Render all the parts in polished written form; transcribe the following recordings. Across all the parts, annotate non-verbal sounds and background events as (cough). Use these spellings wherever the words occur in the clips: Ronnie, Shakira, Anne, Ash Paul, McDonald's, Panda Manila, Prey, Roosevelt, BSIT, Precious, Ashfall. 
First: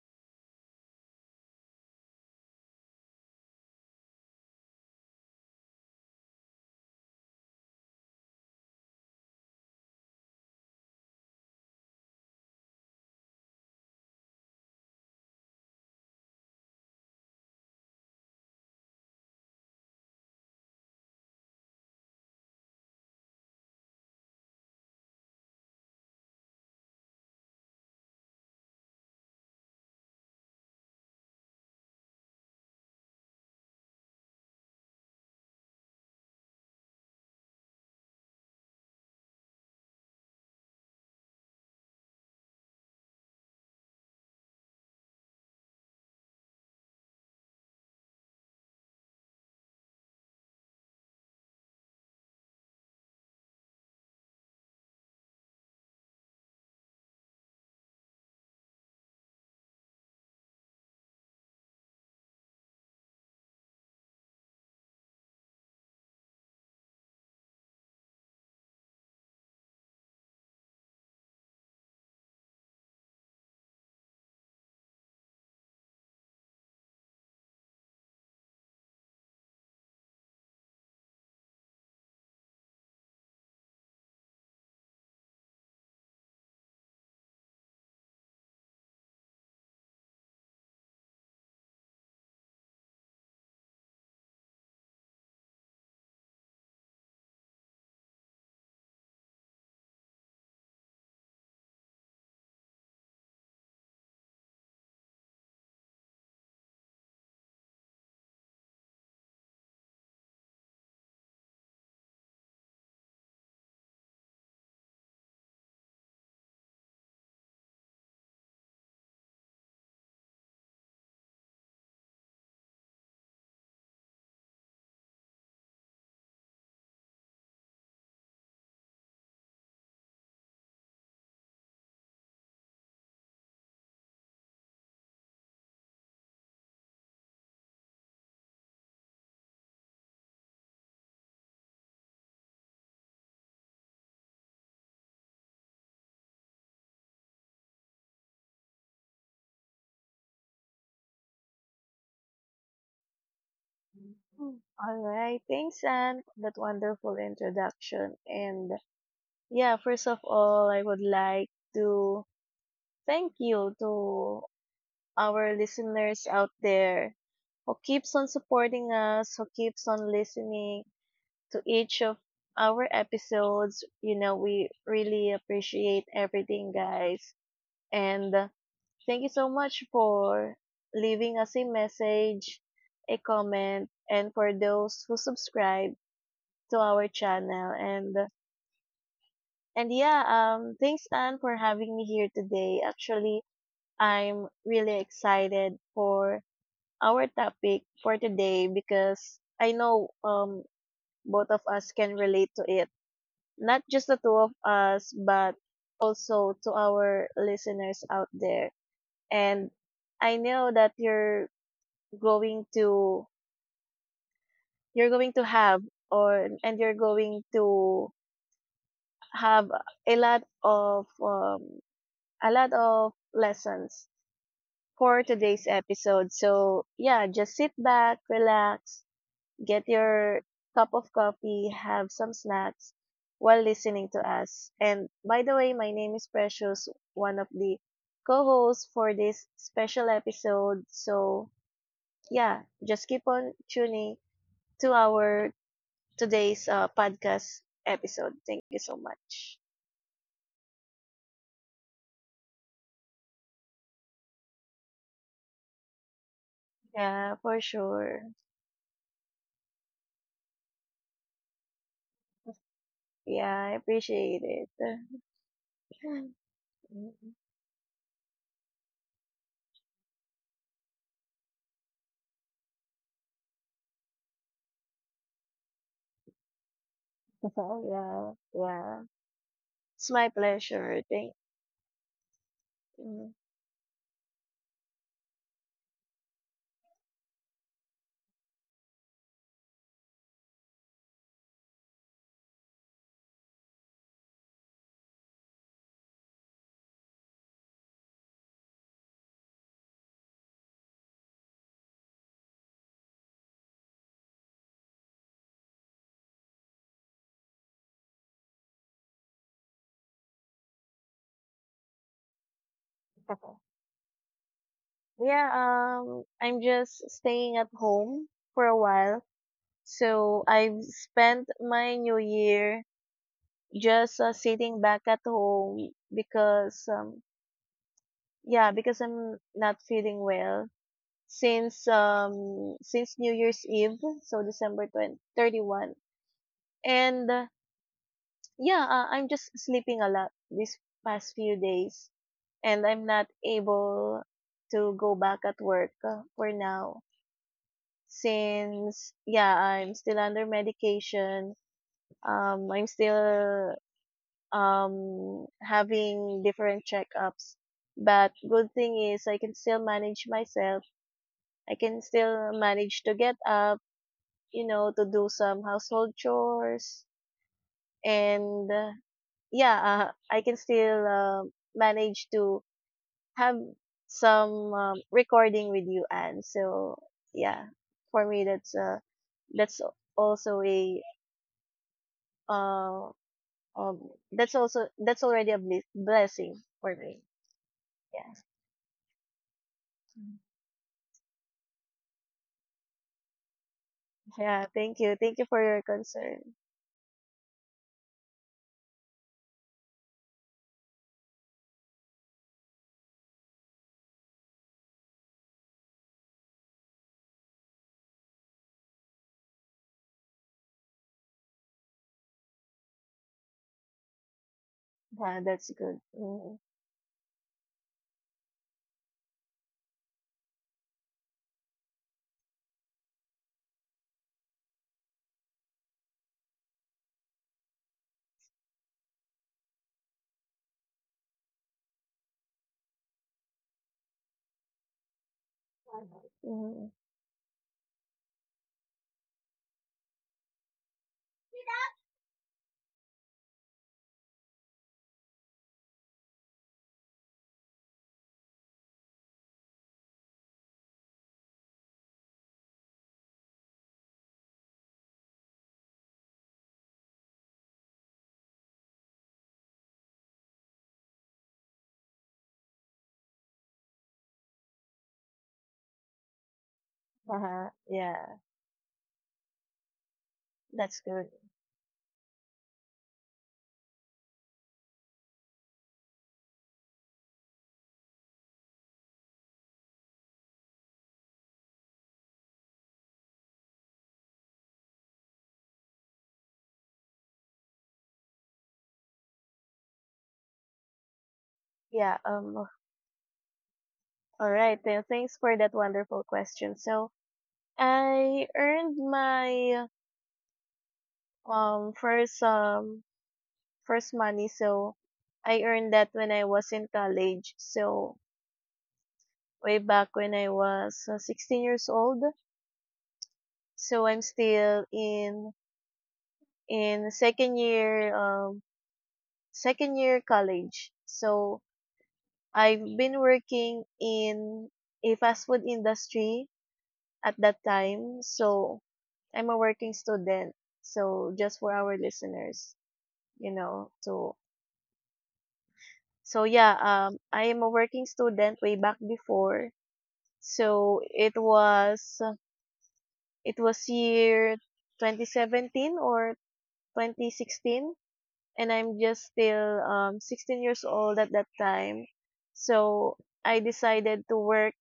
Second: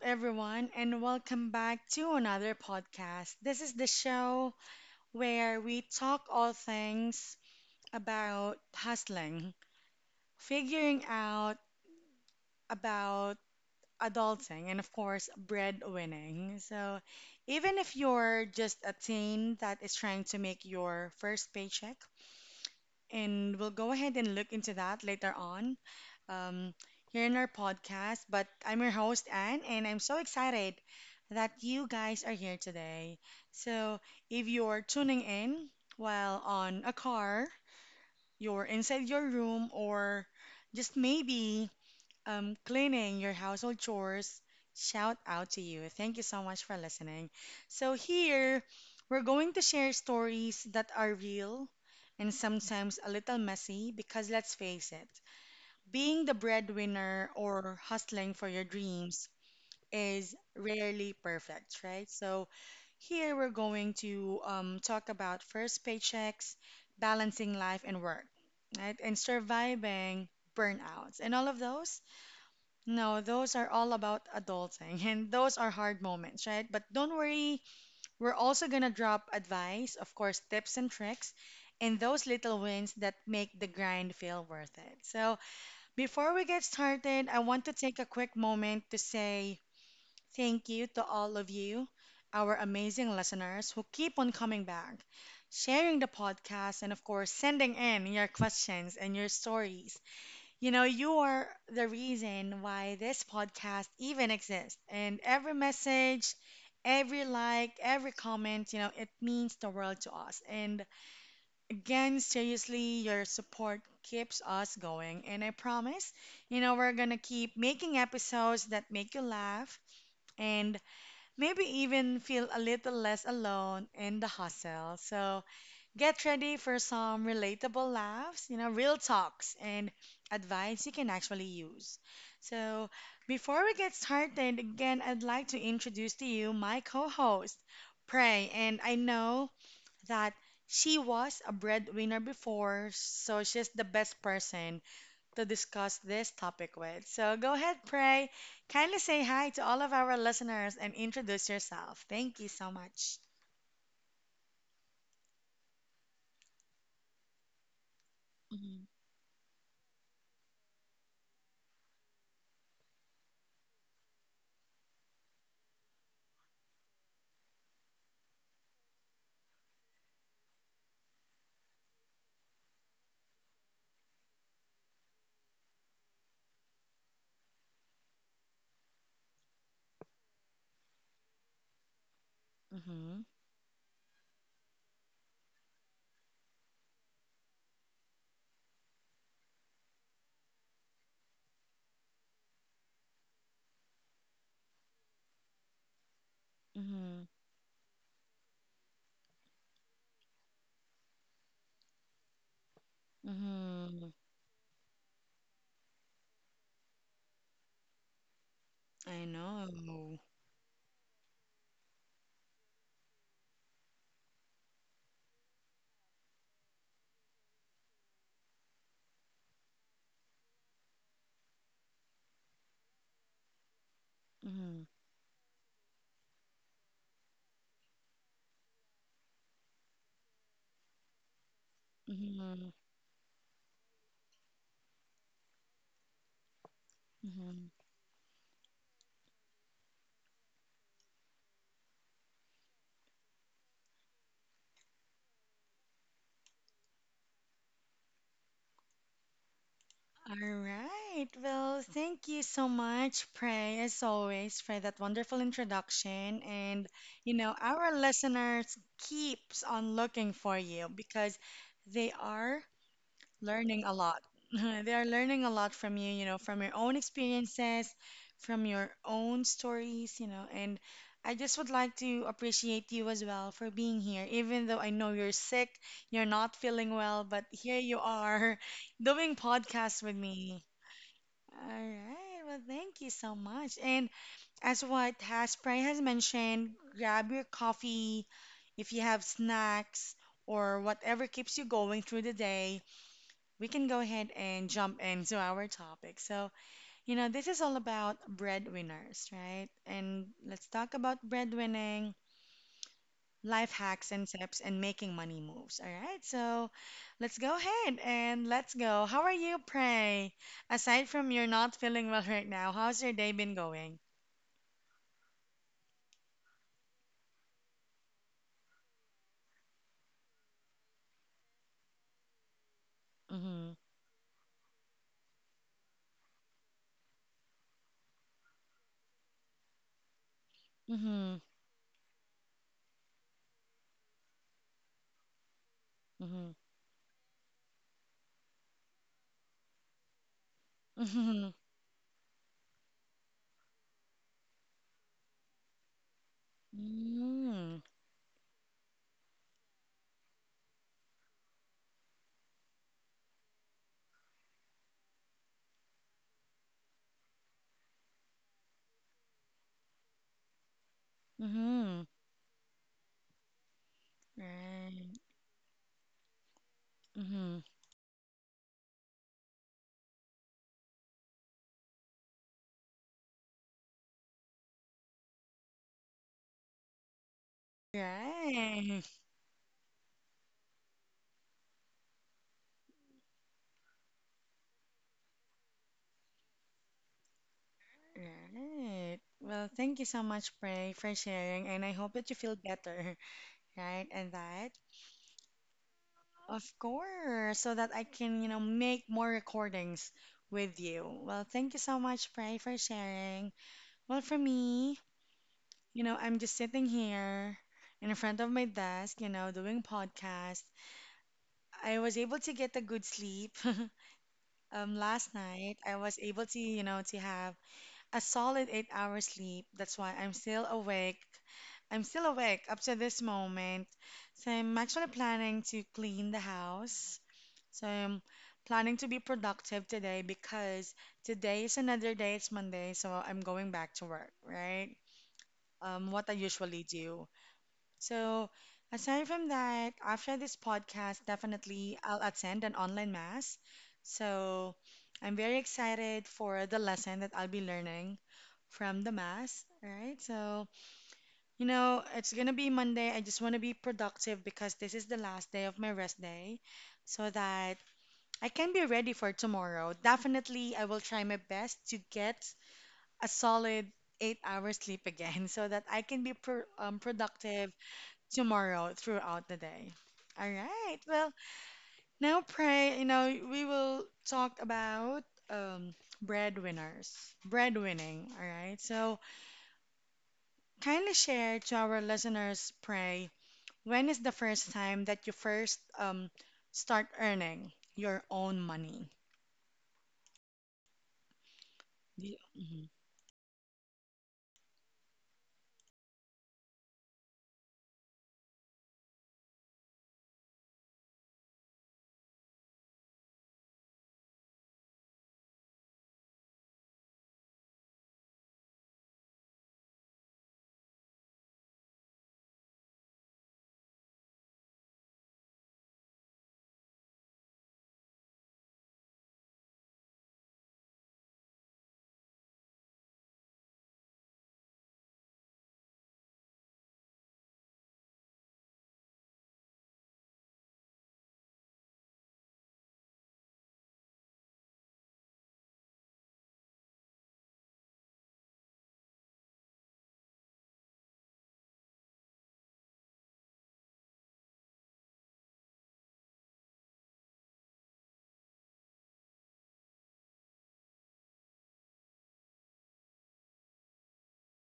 everyone, and welcome back to another podcast. This is the show where we talk all things about hustling, figuring out about adulting, and of course, breadwinning. So, even if you're just a teen that is trying to make your first paycheck, and we'll go ahead and look into that later on um, here in our podcast. But I'm your host, Anne, and I'm so excited that you guys are here today. So, if you're tuning in while on a car, you're inside your room, or just maybe cleaning your household chores, shout out to you. Thank you so much for listening. So, here we're going to share stories that are real and sometimes a little messy because let's face it. Being the breadwinner or hustling for your dreams is rarely perfect, right? So, here we're going to talk about first paychecks, balancing life and work, right? And surviving burnouts and all of those. No, those are all about adulting (laughs) and those are hard moments, right? But don't worry, we're also going to drop advice, of course, tips and tricks, and those little wins that make the grind feel worth it. So, before we get started, I want to take a quick moment to say thank you to all of you, our amazing listeners who keep on coming back, sharing the podcast, and of course, sending in your questions and your stories. You know, you are the reason why this podcast even exists. And every message, every like, every comment, it means the world to us. And again, seriously, your support keeps us going. And I promise, we're going to keep making episodes that make you laugh and maybe even feel a little less alone in the hustle. So get ready for some relatable laughs, real talks and advice you can actually use. So before we get started, again, I'd like to introduce to you my co host, Prey. And I know that she was a breadwinner before, so she's the best person to discuss this topic with. So go ahead, Pray. Kindly say hi to all of our listeners and introduce yourself. Thank you so much. Mm. All right, thanks, Anne, for that wonderful introduction. And Mhm, yeah, first of all, I would like to thank you to our listeners out there who keeps on supporting us, who keeps on listening to each of our episodes. You know, we really appreciate everything, guys. And Thank you so much for leaving us a message, a mhm, comment, and for those who subscribe to our channel. Thanks Anne for having me here today. Actually, I'm really excited for our mhm, topic for today because I know both of us can relate to it. Not just the mhm. two of us, but also to our listeners out there. I And know. I know that going to you're going to or and you're going to have a lot of um, a lot of lessons Mhm, for today's episode. So, yeah, just sit back, relax, get your cup of coffee, have some mhm, snacks while listening to us. And by the way, my name is Precious, one of mhm. the co hosts for this special episode. So, yeah, just keep on tuning to our today's podcast episode. Thank you so much. All right. Well, thank you so much, Prey, as always, for that wonderful introduction. And, Yeah, for our sure. listeners keeps on looking for you because they are Yeah, I learning a lot. appreciate (laughs) They are learning a lot from it. you, from your own (laughs) experiences, from your own stories. And I just would like to appreciate you as well for being here, even though I know you're sick, you're not feeling well, but So here you yeah, are yeah. (laughs) doing It's podcasts my with me. pleasure. Thank All right. Well, thank you mm. so much. And as what Haspray has mentioned, grab your coffee if you have snacks or whatever keeps you going through the day. We can go ahead and jump into our topic. So, this is all about breadwinners, right? And let's talk about breadwinning life hacks and tips and making money moves. All right, so let's go ahead and let's go. How are you, Pray? Aside from you're not feeling well right now, how's your day Okay. been going? Yeah, I'm just staying at home for a while. So I've spent my new year Mm-hmm. just sitting back at home because yeah, because I'm not feeling well Mm-hmm. Since New Year's Eve, so December thirty-first. And uh, yeah, I'm just sleeping a lot these past few Mm-hmm. (laughs) days and I'm not able to go back at work for now Mm-hmm. Mm-hmm. since yeah, I'm still under medication. I'm still having different checkups. But good thing is I can still manage myself. I can Mm-hmm. still manage to get up, you know, to do Right. some household chores Mm-hmm. and yeah, I can still manage to have some recording with you and so yeah for me Right. that's al- also a uh, um that's also that's already a blessing for me yeah Right. Well, thank you so much, Pray, for sharing, and I hope that you feel better, (laughs) right? And yeah that. Thank you for your concern Of course, so that I can, make more recordings with you. Well, thank you so much, Pray, for sharing. Well, for me, I'm just sitting here in front of my desk, doing podcast. I was able to get a good sleep. (laughs) Yeah last that's night, good I was mm-hmm. able to, to have a solid 8 hour sleep. That's why I'm still awake. I'm still awake up to this moment. So I'm actually planning to clean the house. So I'm planning to be productive today because today is another day. It's Monday, so I'm going back to work, right? What I Mm-hmm. usually do. So aside from that, after this podcast, definitely I'll attend an online mass. So I'm very excited for the lesson that I'll be learning from the mass, right? So, it's gonna be Monday. I just want to be productive because this is the last day of my rest day so that I can be ready for tomorrow. Definitely, I will try my best to get a solid 8 hours sleep again (laughs) so that I can be Uh-huh. productive Yeah, tomorrow throughout the day. All that's right. good. Well, now, pray, you know, we will talk about um, breadwinners, breadwinning. All right. So, kindly share to our listeners, pray, when is the first time that you first start earning your own money? Yeah, Do um, Mhm. all right then, thanks for that wonderful question. So I earned my um first um first money. So I earned that when I was in college. So way back when I was 16 years old. So I'm still in second year, second year college. So I've been working in a fast food industry at that time. So I'm a working student. So just for our listeners, you know, so so yeah, I am a working student way back before. So it was year 2017 or 2016 and I'm just still 16 years old at that time. So I decided to work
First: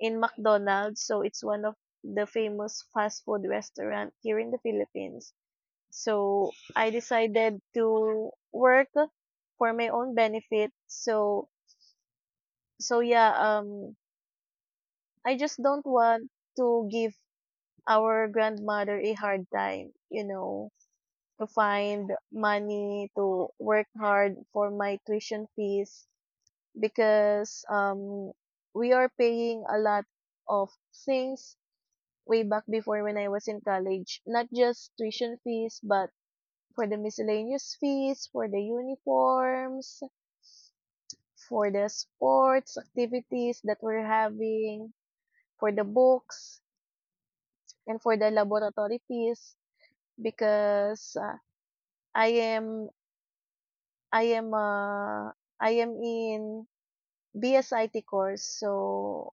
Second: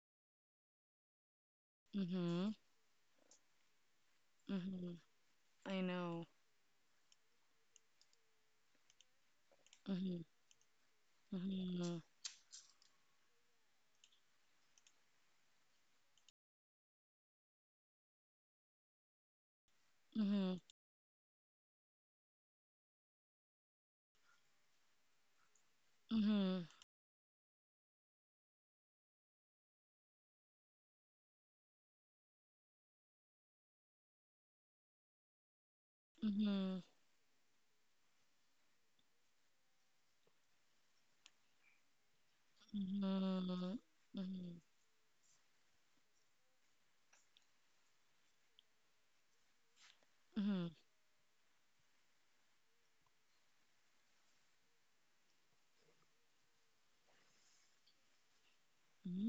in McDonald's. So it's one of the Mhm. famous fast food restaurant here in the Mm-hmm. Philippines. I know. So I decided to work for my own Mm-hmm. benefit. So Mm-hmm. so yeah, I just don't want to give our grandmother a hard time, you Mm-hmm. know, to find money to work hard for my tuition fees Mm-hmm. because we are paying a lot of things way back before when I was in college, not just tuition fees but Mm-hmm. for the miscellaneous fees, for the uniforms, for the sports Mm-hmm. activities Mm-hmm. that we're Mm-hmm. having, for the books, and for the laboratory fees Mm-hmm. because I am I am, ah, I am in BSIT course, so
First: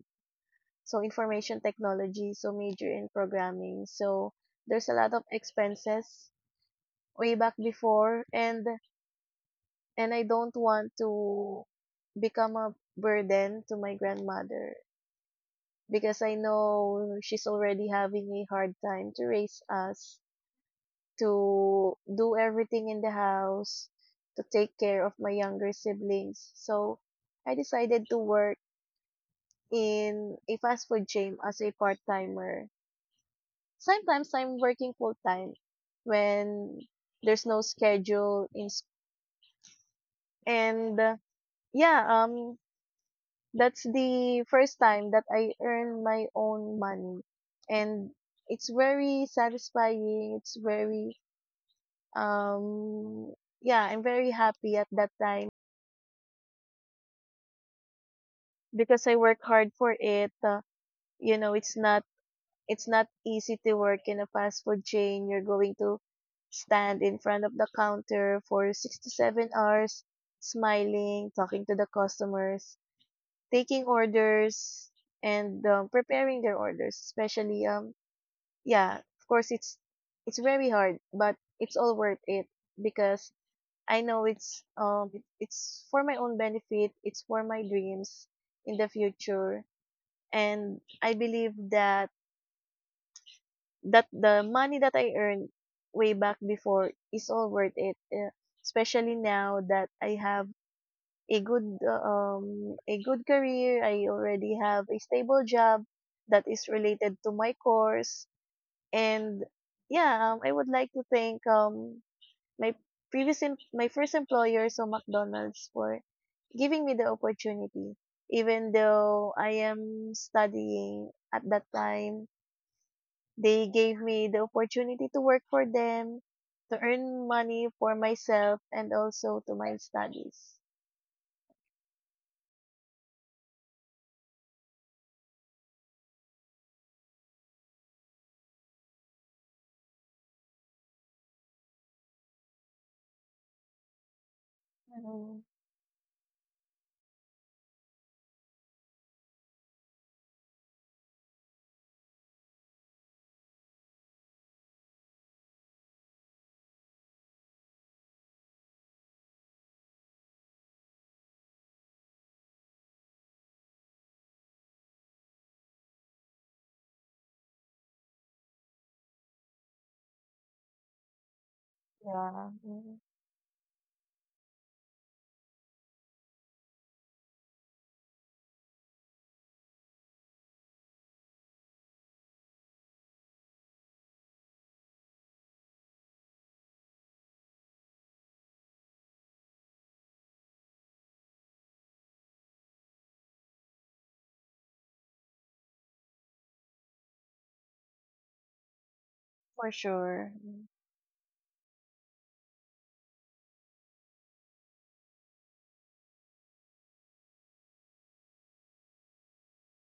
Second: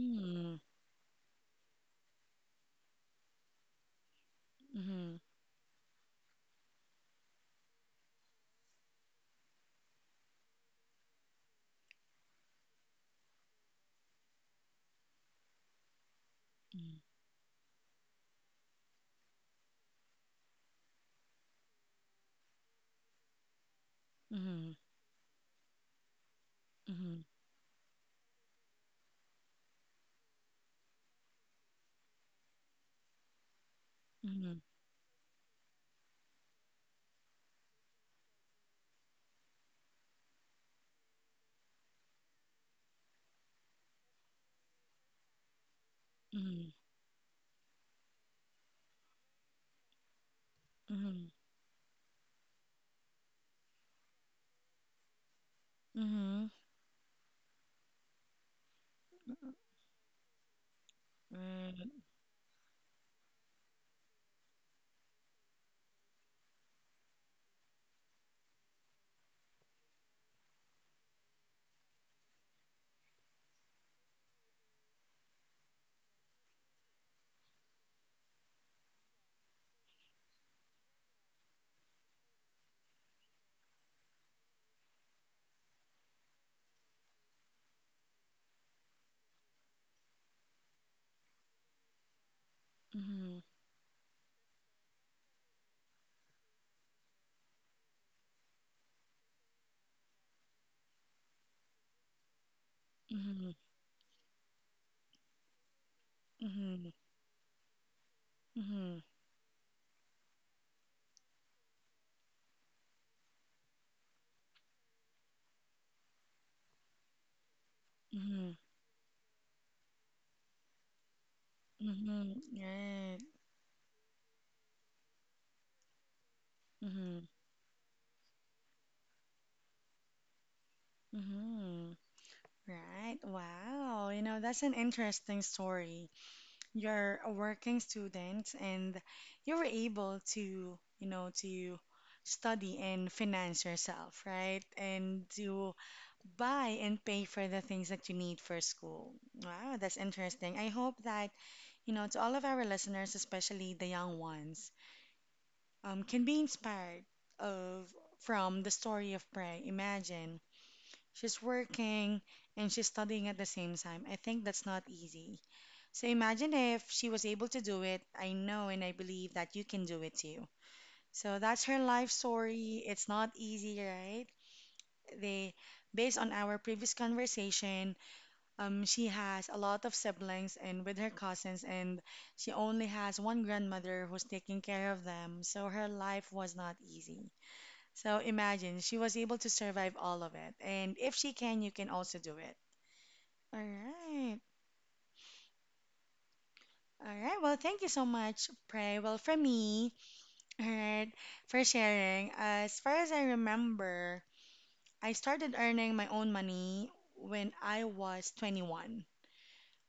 so information technology, so major in programming. So there's Mm-hmm. a Mm-hmm. lot Mm-hmm. of expenses way back before and I don't want to become a burden to my grandmother because I know she's already having a hard time to raise us, to do everything in the house, to Mm-hmm. take care of my younger siblings. So I decided to work in a fast food chain as a part timer. Sometimes I'm working full time when there's no schedule in s- and Yeah, that's the first time that I earn my own money and it's very satisfying. It's very Mm-hmm. um yeah, I'm very happy at that time Mm-hmm. Mm-hmm. because I work hard for it. You know, it's Right. not it's not easy to work in a fast food chain. You're going to stand in front of the counter for 6 to 7 hours, smiling, talking to the customers, taking orders, and preparing their orders. Especially, yeah, of course, it's very hard, but it's all worth it because I know it's for my own benefit. It's for my dreams in the future and I believe that Mm-hmm. that the money that I earned way back before is all worth it, especially now that I have a good Mm-hmm. career. I already have a stable job that is Mm-hmm. related to my course, Mm-hmm. and yeah, I would like to thank my my first employer, so McDonald's, for giving me the opportunity. Mm-hmm. Even though I am studying at that time, Mm-hmm. Right. they gave me the opportunity to work for them, to Mm-hmm. earn money for myself, and also to my studies. Mm-hmm. Right. Wow. You know, that's an interesting story. You're a working student and you were able to, to study and finance yourself, right? And Mm, to buy and pay for the things that you need for school. Wow, that's interesting. I hope that, to all of our listeners, especially the young ones, can be inspired of from the story of Prey. Imagine she's working and she's studying at the same time. I think that's not easy. So imagine if she was able to do it. I know and I believe that you can do it too. So that's her life yeah, story. mm, It's not easy, right? They, based on our previous conversation, she has a lot of siblings and with her cousins, and she only has one grandmother who's taking care of them. So her life was not easy. So imagine she was able to survive all of it. And if she can, you can also do it. All right. All right. Well, thank you so much, Pray. Well, for for me, sure. Mm, alright, for sharing. As far as I remember, I started earning my own money when I was 21.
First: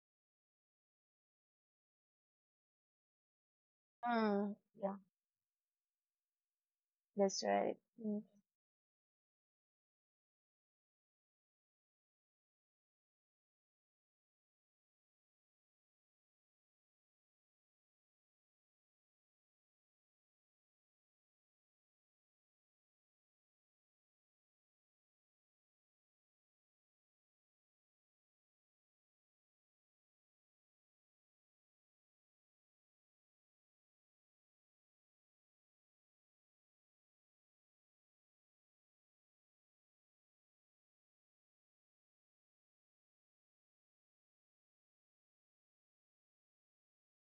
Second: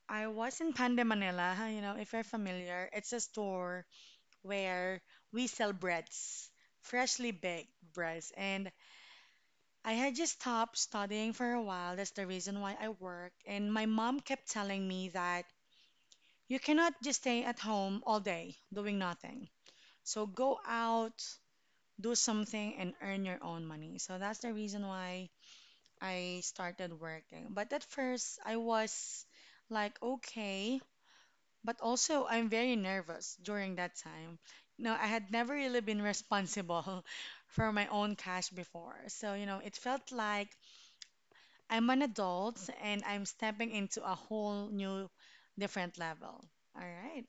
I was in Pande, Manila. You know, if you're familiar, it's a store mm, yeah, where we sell breads, freshly that's baked right. Mm, breads. And I had just stopped studying for a while. That's the reason why I work. And my mom kept telling me that you cannot just stay at home all day doing nothing. So go out, do something and earn your own money. So that's the reason why I started working. But at first, I was like, okay, but also I'm very nervous during that time. You know, I had never really been responsible (laughs) for my own cash before. So, it felt like I'm an adult and I'm stepping into a whole new, different level. All right.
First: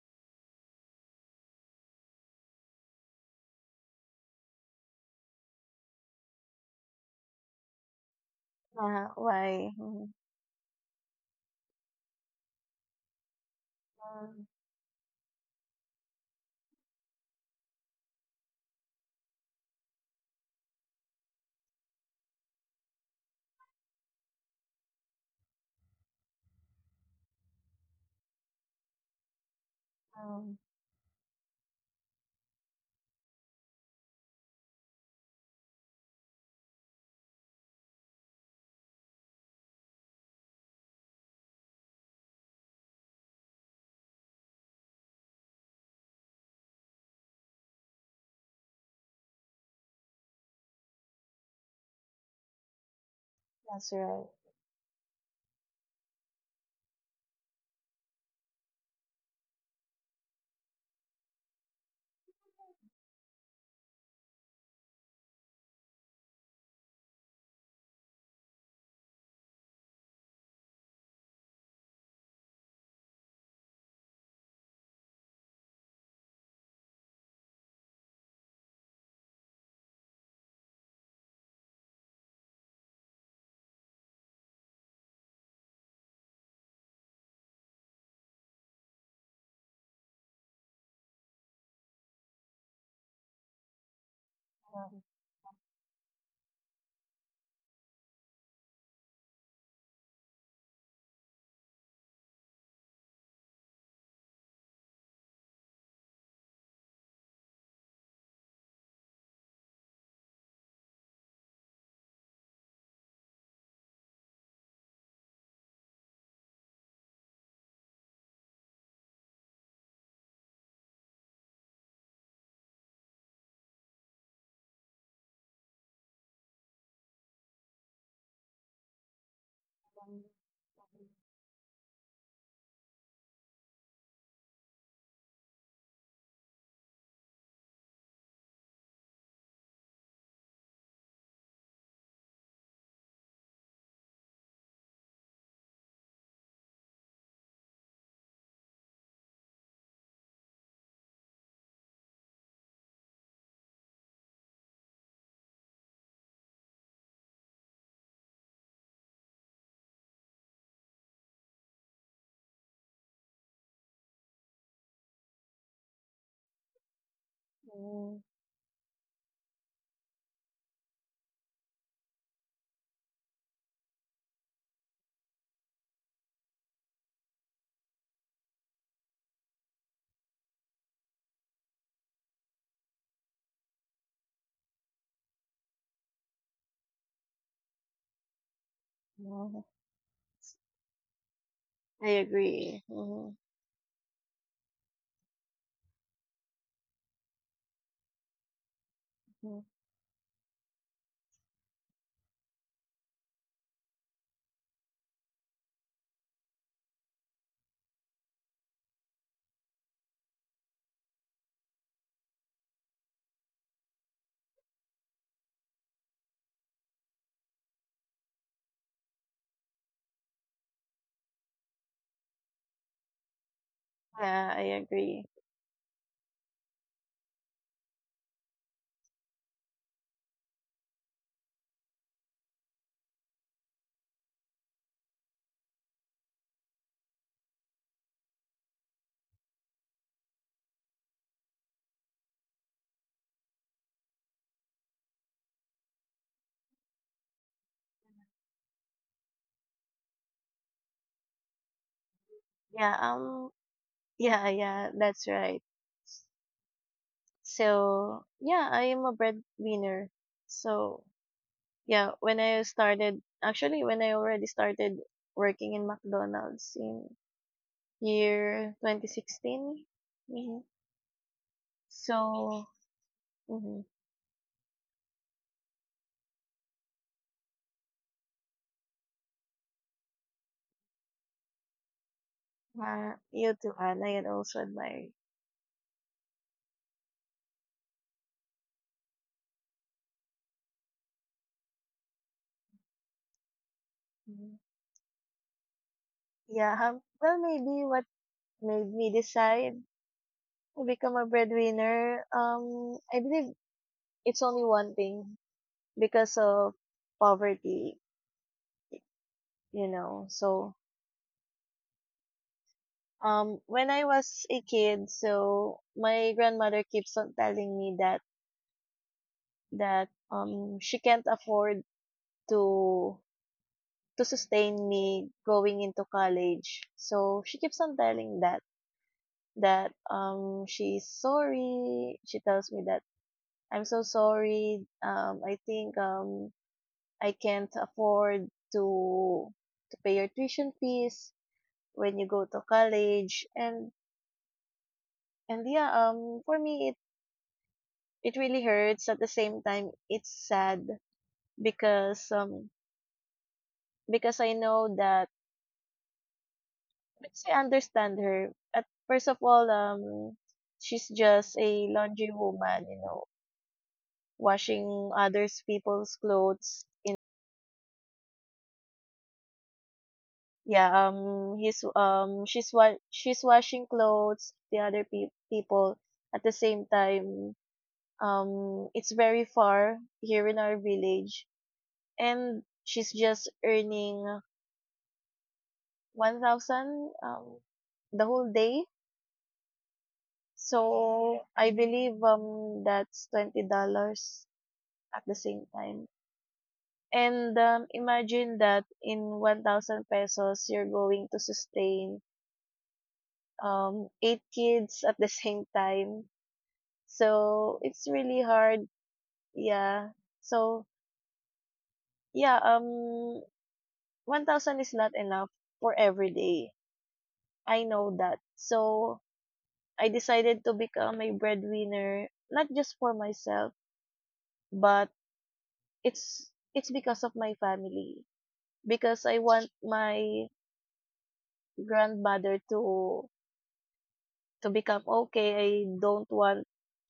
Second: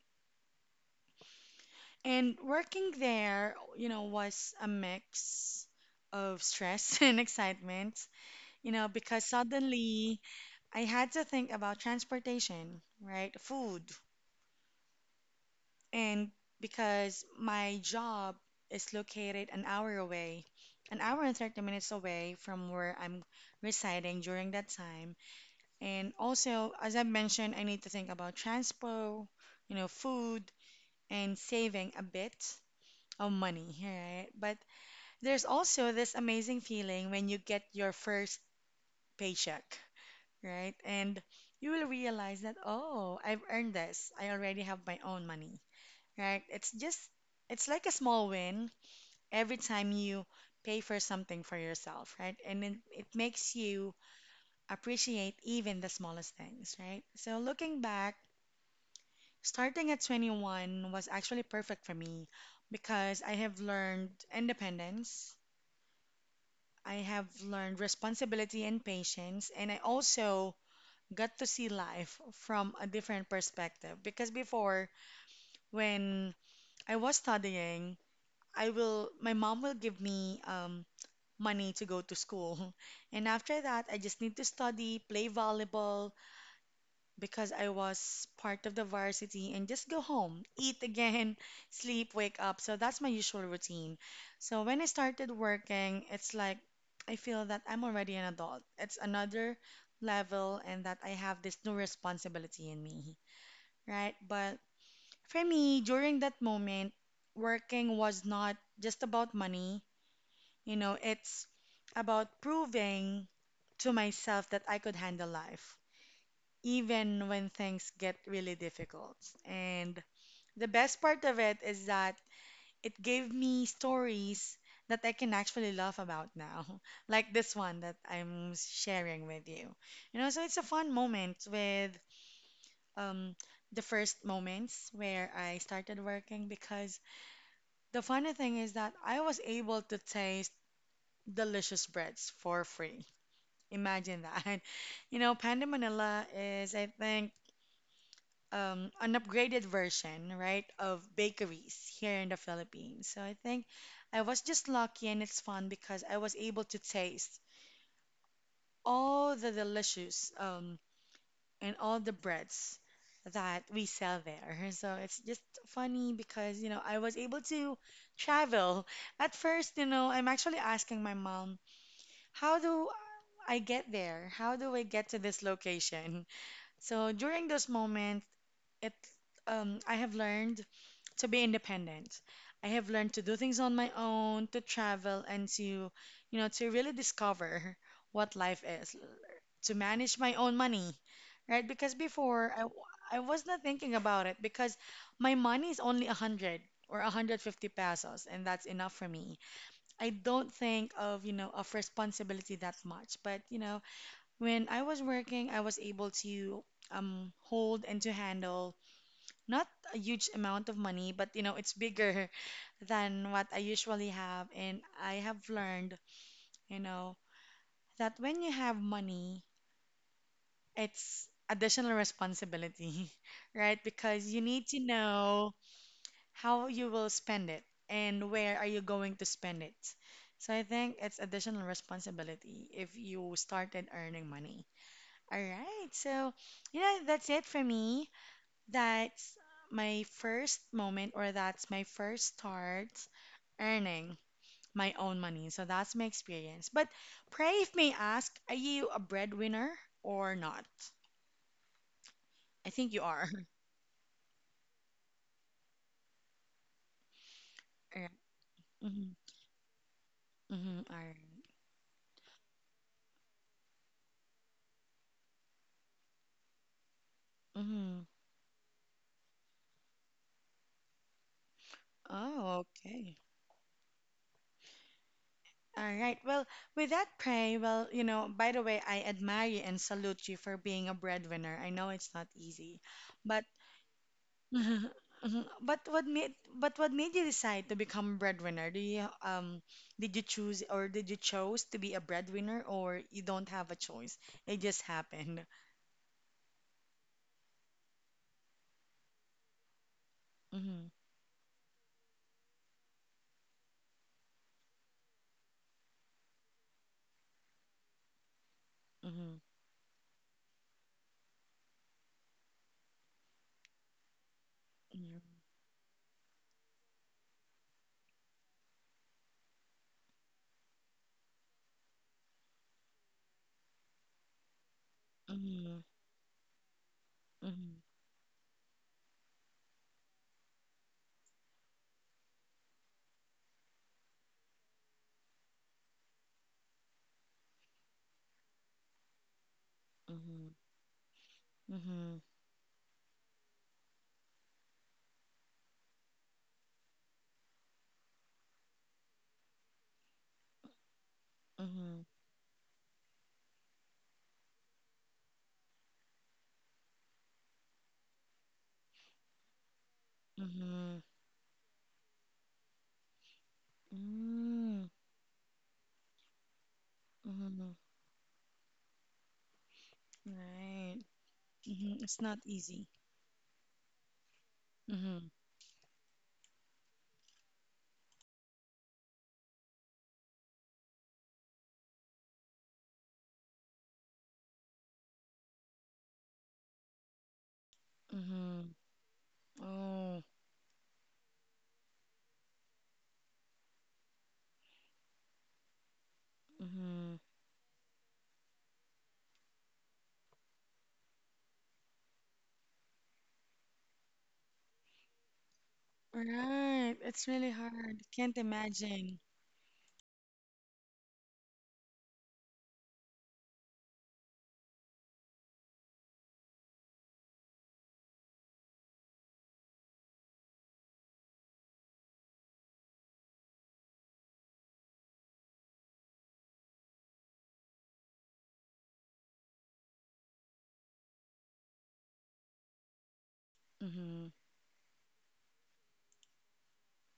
And working there, was a mix of stress (laughs) and excitement. You know, because why? Mm, suddenly I had to think about transportation, right? Food. mm, And because my job is located an hour away, an hour and 30 minutes away from where I'm residing during that time. And also, as I mentioned, I need to think about transpo, food, mm. and saving a bit of money, right? But there's also this amazing feeling when you get your first paycheck. Right? And you will realize that, oh, I've earned this. I already have my own money, right? It's just, it's like a small win every time you pay for something for yourself, right? And it makes That's you right. appreciate even the smallest things, right? So looking back, starting at 21 was actually perfect for me because I have learned independence. I have learned responsibility and patience, and I also got to see life from a different perspective because before when I was studying, I will my mom will give me money to go to school. (laughs) And after that, I just need to study, play volleyball because I was part of the varsity and just go home, eat again, (laughs) sleep, wake up. So that's my usual routine. So when I Um, started working, it's like I feel that I'm already an adult. It's another level and that I have this new responsibility in me, right? But for me, during that moment, working was not just about money. You know, it's about proving to myself that I could handle life, even when things get really difficult. And the best part of it is that it gave me stories that I can actually laugh about now, (laughs) like this one that I'm sharing with you. You know, so it's a fun moment with um, the first moments where I started working because the funny thing is that I was able to taste delicious breads for free. Imagine that. (laughs) You know, Panda Manila is, I think, an upgraded version, right, of bakeries here in the Philippines. So I think I was just lucky and it's fun because I was able to taste all the delicious and all the breads that we sell there. So it's just funny because, you know, I was able to mm, travel. At first, you know, I'm actually asking my mom, how do I get there? How do I get to this location? So during those moments, it I have learned to be independent. I have learned to do things on my own, to travel and to to really discover what life is, to no, manage my own money, right? Because I before agree. I was Mhm, not thinking about it because my money is only 100 or 150 pesos and that's enough for me. mhm. I don't think of, you know, of responsibility that much, but you know, when I was working, I was able to hold and to handle not a huge amount of money, but you know, it's bigger (laughs) than what I usually have. And I have learned, you know, that when you have money, it's additional responsibility, (laughs) right? Because you need Yeah, I to agree. know how you will spend it and where are you going to spend it. So I think it's additional responsibility if you started earning money. All right. So, you know, that's it for me. That's my first moment, or that's my first start earning my own money. So that's my experience. But pray if may ask, are you a breadwinner or not? I think you Yeah, are. Yeah, yeah, that's right. (laughs) All right. So, yeah, I Mm-hmm. am a breadwinner. Mm-hmm. All right. So, yeah, when I started, actually, when I already started working in McDonald's in Mm-hmm. year 2016. Mhm. Oh, So, okay. mhm, All right. Well, with that, pray. Well, you know, by the way, I admire you and salute you for being a breadwinner. I know it's not easy, but you too, Anne, I also mhm, admire mhm. But what made you decide to become breadwinner? Do you Did you choose or did you chose to be a breadwinner or you don't have a choice? you. It Mhm. just happened. Yeah, well, maybe what made me decide to Mhm, become a breadwinner, I believe it's only one thing because of poverty, mhm, you know. So, when I was a kid, mhm, so my grandmother keeps on telling me that she can't afford to to sustain me mhm, going into college. So she keeps on telling that she's sorry. She tells me that I'm so sorry. I think I can't afford to to pay your mhm, tuition fees mhm, when you go to college and for me it really hurts, at the same time it's sad mhm, because um because I know that because I understand her. At first of all, mhm, she's just a laundry woman, you know, mhm, washing others people's clothes. mm, mhm. Yeah Right. He's Mhm, it's not easy. She's washing clothes the Mhm, people. At the same time, it's very far here in our village and she's just earning 1,000, the whole mhm. day, Oh, so I believe that's $20 at the same time. mhm. And imagine that in 1,000 pesos you're going to sustain eight kids at the (laughs) same time. Right. It's really So, hard. it's Can't really hard, imagine. yeah. So, yeah, 1,000 is not enough for every day. I know that. So, I decided to become a breadwinner not just for myself, but it's because of my family because I want my grandmother Mm-hmm. to become okay. Don't want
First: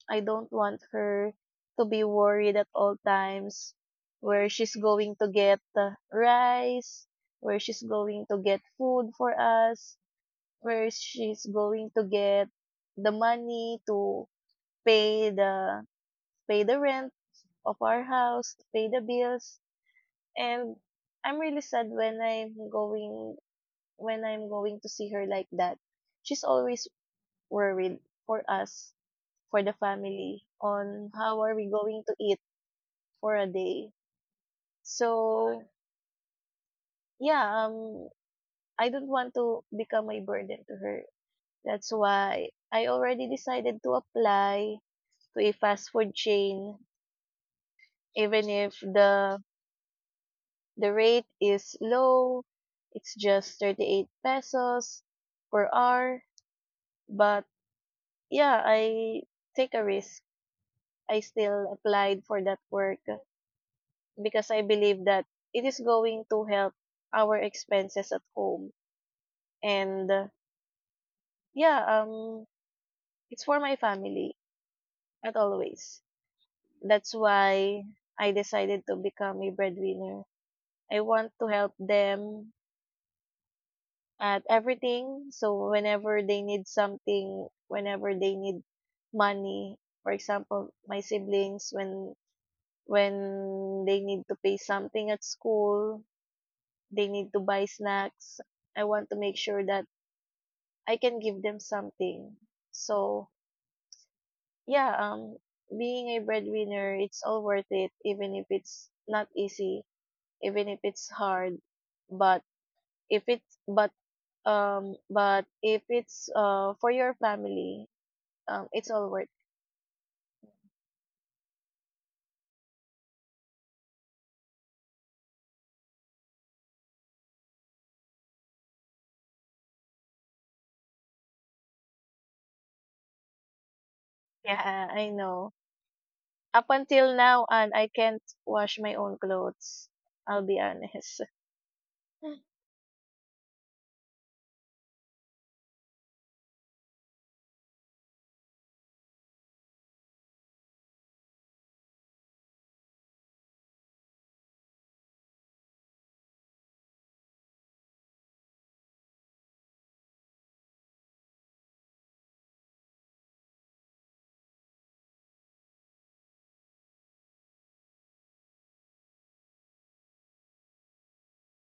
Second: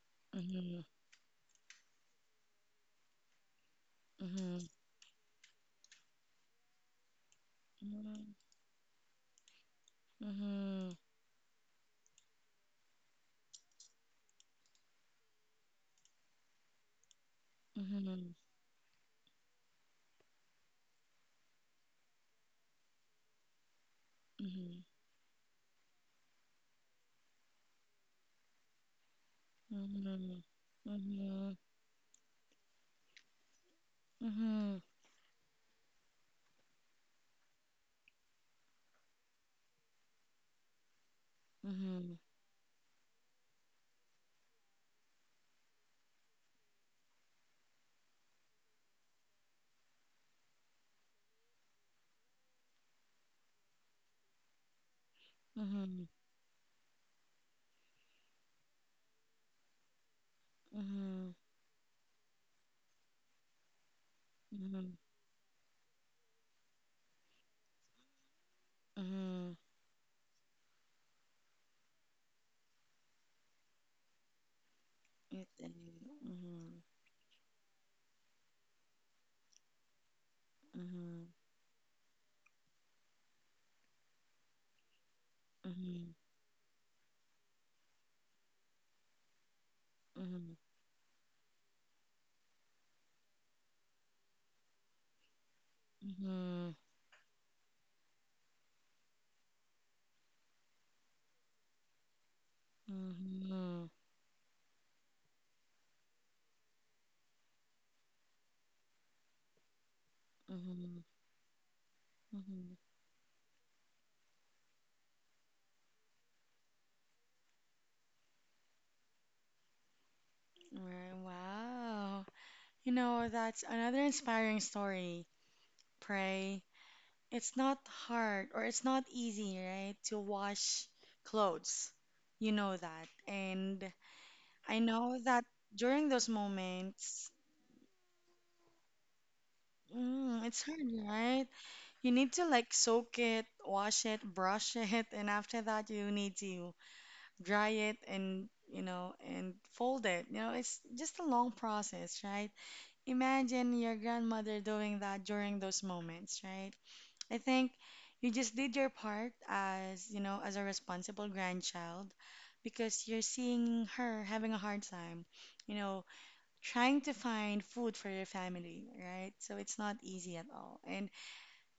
I don't want Mm-hmm. her to be worried at all times, where Mhm. she's going to get rice, where she's going Mhm. to get food for us, where Mhm. she's going to get the money to pay the pay the rent of our Mhm. house, to pay the bills. And I'm really sad when I'm going Mhm. to see her like that. She's always worried for us, for the Mhm. family, on how are Mhm. we going to eat for a day. Mhm. So, yeah, I don't want to become a burden to her. That's Mhm. why I already decided to apply to a fast food chain, even if the rate is low. It's just 38 pesos per Mhm. hour. But yeah, I take a risk. I still applied for that work because Mhm. I Mhm. believe that it is going to help our expenses at home Mhm. and yeah, it's for my family at It is. always. Mhm. That's why I decided to become a breadwinner. I Mhm. want to help them at everything. So Mhm. whenever they need something, whenever they need money, for Mhm. example, my siblings when they need to pay something at school, Mhm. they need to buy snacks. I want to make sure that I can give them something. So Mhm. yeah, being a breadwinner, it's all worth it, even if it's not easy, even if Mhm. it's hard. But Mhm. if it's but if it's for your family, it's all worth. Right. Wow. You know, that's another inspiring story. Pray, it's not hard or it's not easy, right, to wash clothes. You know that. And I Yeah, know I that know. during those Up until moments, now, and I can't wash my own clothes. mm, I'll it's be hard, honest. right? You need to (laughs) like soak it, wash it, brush it, (laughs) and after that you need to dry it and, you know, and fold it. You know, it's just a long process, right? Imagine your grandmother doing that during those moments, right? I think you just did your part as, you know, as a responsible grandchild because you're seeing her having a hard time, you know, trying to find food for your family, right? So it's not easy at all. And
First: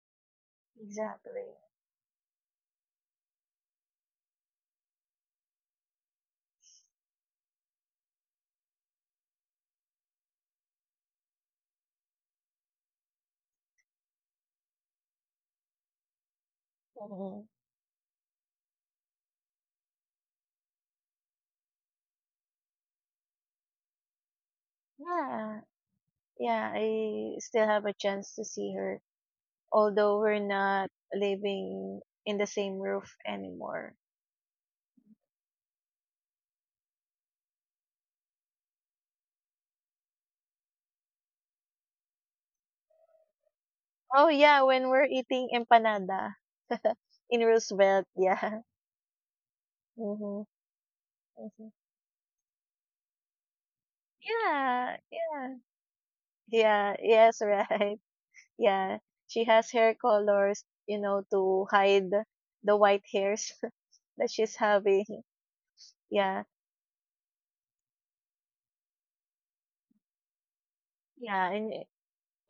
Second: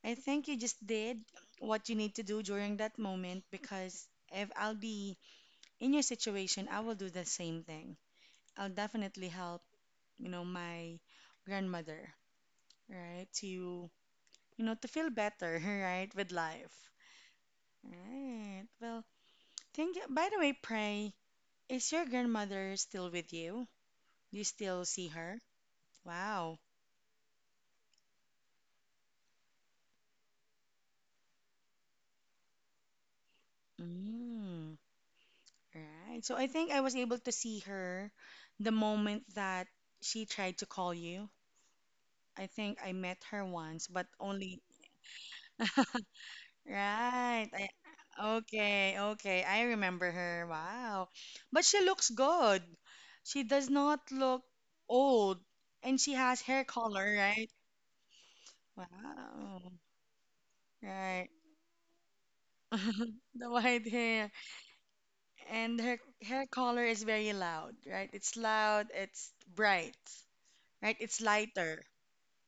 I think you just did Exactly. what you need to do during that moment because if I'll be in your situation, I will do the same thing. I'll definitely help, you know, my grandmother, right? To, you know, to feel better, (laughs) right, with life. Mhm. Right. Well, thank you. By the way, Pray, is your grandmother still with you? Do you still see her? Yeah, Wow. yeah, I still have a chance to see her although we're not living in the same roof anymore. Mm. Right. So I think I was able to see her the moment that she tried to call you. I think I met her once, but Oh yeah, only. when we're eating empanada (laughs) in Right. Roosevelt, yeah. okay. Okay. I remember Mm-hmm. her. Wow. But Hmm. she looks good. She does not look Yeah, old, yeah. and she has hair Yeah, color, yes, right? right. (laughs) Yeah. She has Wow. hair colors, you know, Right. to hide the white (laughs) hairs The white (laughs) that hair. she's having. And her Yeah. hair color is very loud, right? It's loud, it's bright, right? It's Yeah, lighter,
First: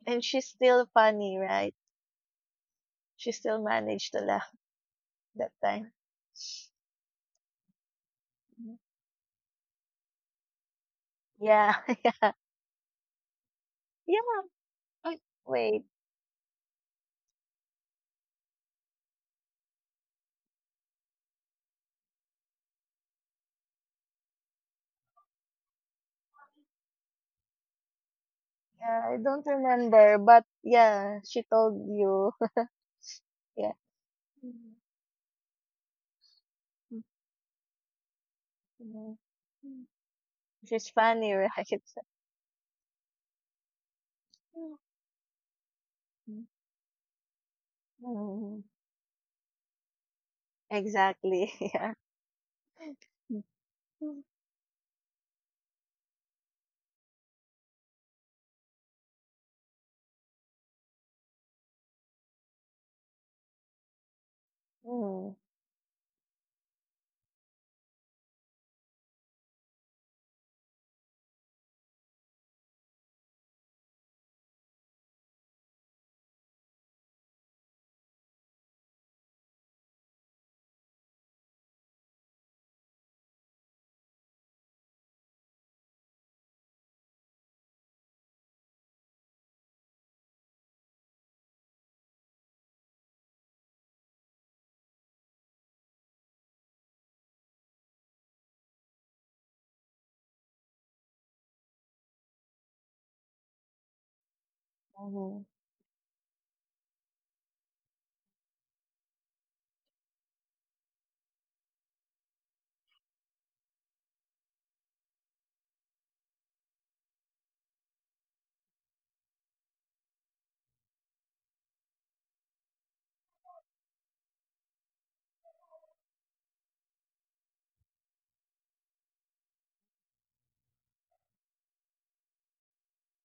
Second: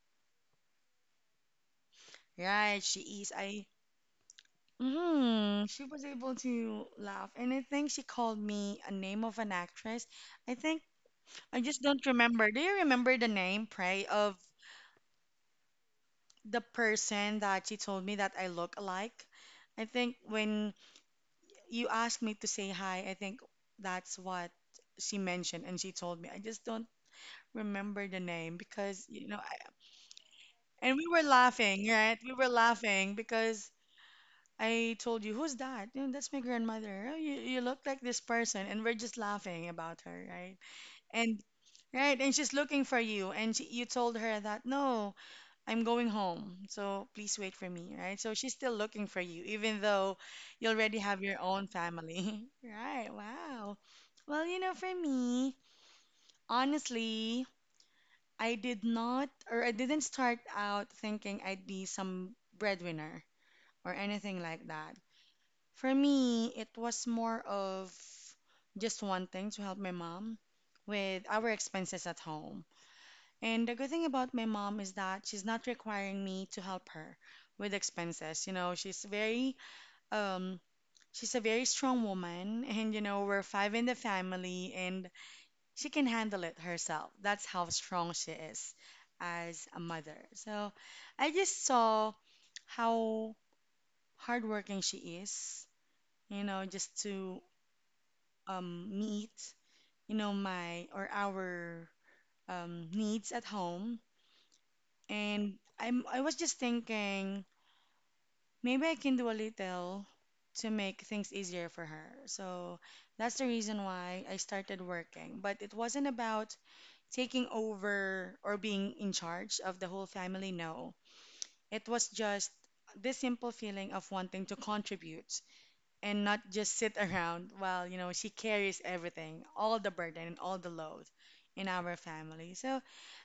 and she's still funny, right? right? She is. She still I. managed to laugh that Hmm. She time. was able to laugh. And I think she called Mm-hmm. me a name of an actress. I think I Yeah, just (laughs) don't yeah. remember. Do you remember the name, Pray, Yeah, of oh, wait. the person that she told me that I look alike? I think when you asked me to say hi. I think that's what she mentioned, and she told me. I just don't remember the name Yeah, because, I don't remember, but and we yeah, were she laughing, told right? We you. were (laughs) laughing because Yeah. Mm, I told you, who's that? You know, that's my mhm. grandmother. Oh, you look like this person, and we're just mm, laughing Mm. about her, right? She's funny, And right? (laughs) right, and she's looking for you, and you told her that mm, no, I'm going mm, home, so please wait for me, right? So she's Mm, still looking for you, even though you already have your exactly. own (laughs) Yeah. family, (laughs) right? Mm. Wow. Well, you know, for me, honestly, I didn't start out thinking I'd be some breadwinner or anything like Mm, that. mm, For me, it was more of just wanting to help my mom with our expenses at home. And the good thing about my mom is that she's not requiring me to help her with expenses. You know, um she's a very strong woman and you know, we're five in the family and she can handle it herself. That's how strong she is as a mother. So I just saw how hardworking she is, you know, just to meet, you know, my or our needs at home. mhm, And I was just thinking maybe I can do a little to make things easier for her. So that's the reason why I started working. But it wasn't about taking over or being in charge of the whole family, no. It was just this simple feeling of wanting to contribute and not just sit (laughs) around while, you know, she carries everything, all the burden and all the load in our family. So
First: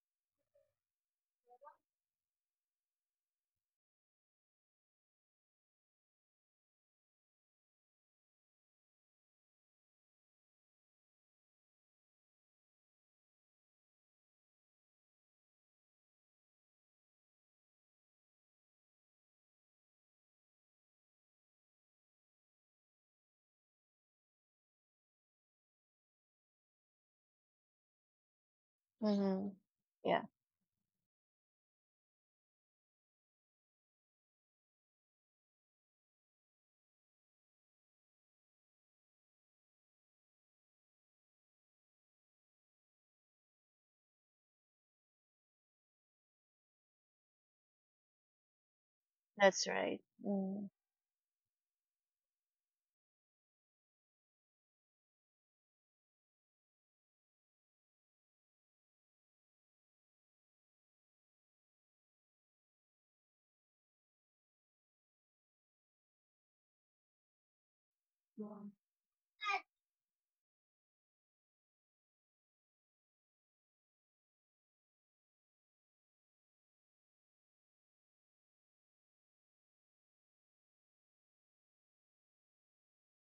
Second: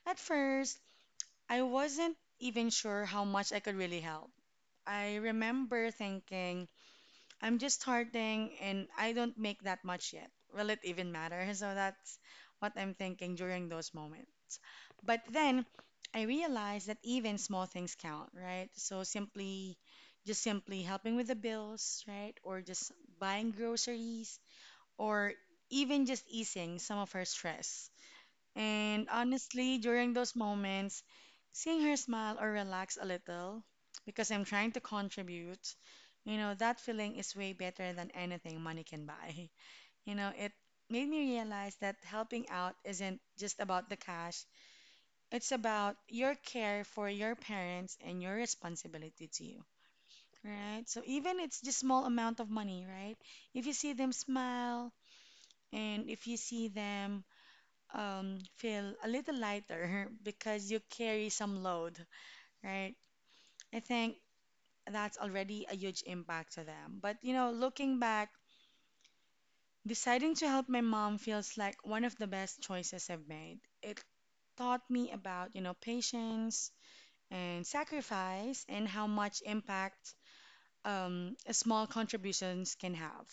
at first, I wasn't even sure how much I could really help. I remember thinking, I'm just starting and I don't make that much yet. Will it even matter? (laughs) So that's what I'm thinking during those moments. But then I realized that even small things count, right? Just simply helping with the bills, right? Or just buying groceries, or even just easing some of her stress. And mhm. honestly, during Yeah, those moments, seeing her smile or relax a little because I'm trying to contribute, you know, that feeling is way better than anything money can buy. (laughs) You know, it made me realize that helping out isn't just about the cash, it's about your care for your parents and your responsibility to that's you, right. Mm, right? So even it's just small amount of money, right? If you see them smile and if you see them feel a little lighter (laughs) because you carry some load, right? I think that's already a huge impact to them. But, you know, looking back, Yeah, deciding to help my mom feels like one of the best choices I've made. It taught me about, you know, patience and sacrifice and how much impact small contributions can have.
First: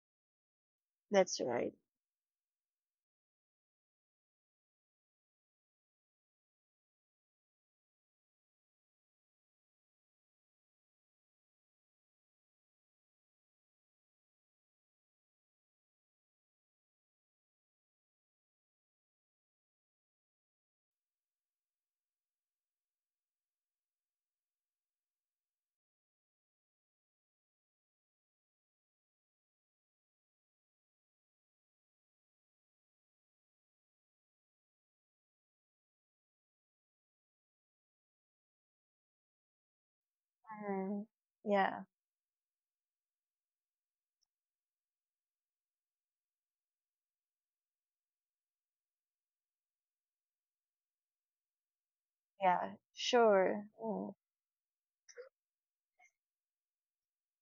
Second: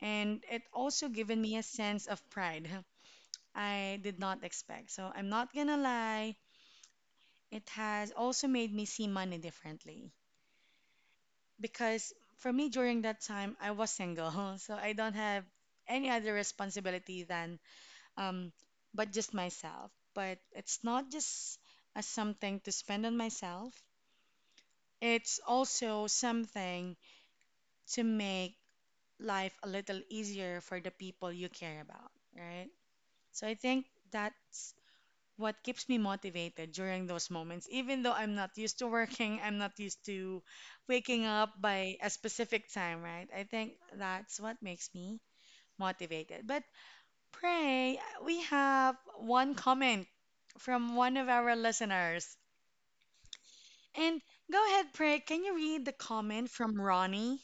And it also given that's me a right. sense of pride (laughs) I did not expect. So I'm not gonna lie, it has also made me see money differently because for me during that time I was single, (laughs) so I don't have any other responsibility than um but just myself. But it's not just a something to spend on myself. It's also something to make life a little easier for the people you care about, right? So I think that's what keeps me motivated during those moments, even though I'm not used to working, I'm not used to Mm, waking up yeah, by a specific time, right? I think that's what makes me motivated. But pray, we have one comment from one of our listeners. yeah, sure. Mm, And go ahead, pray, can you read the comment from Ronnie?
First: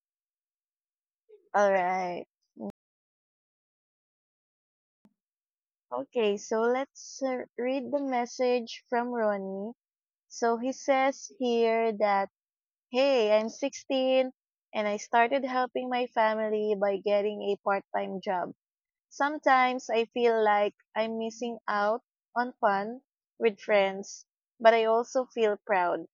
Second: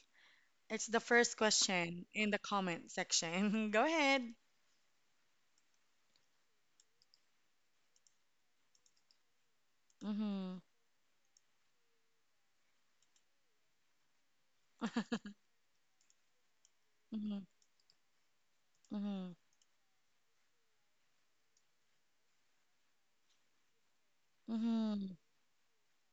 It's the first all question right. in the comment section. (laughs) Go ahead. Okay, so let's read the message from Ronnie. So Mm-hmm. he says here that, hey, I'm 16 and I (laughs) started helping my family by getting Mm-hmm. a part time job. Mm-hmm. Sometimes I feel like I'm missing out on fun with friends, but I Mm-hmm. also feel proud.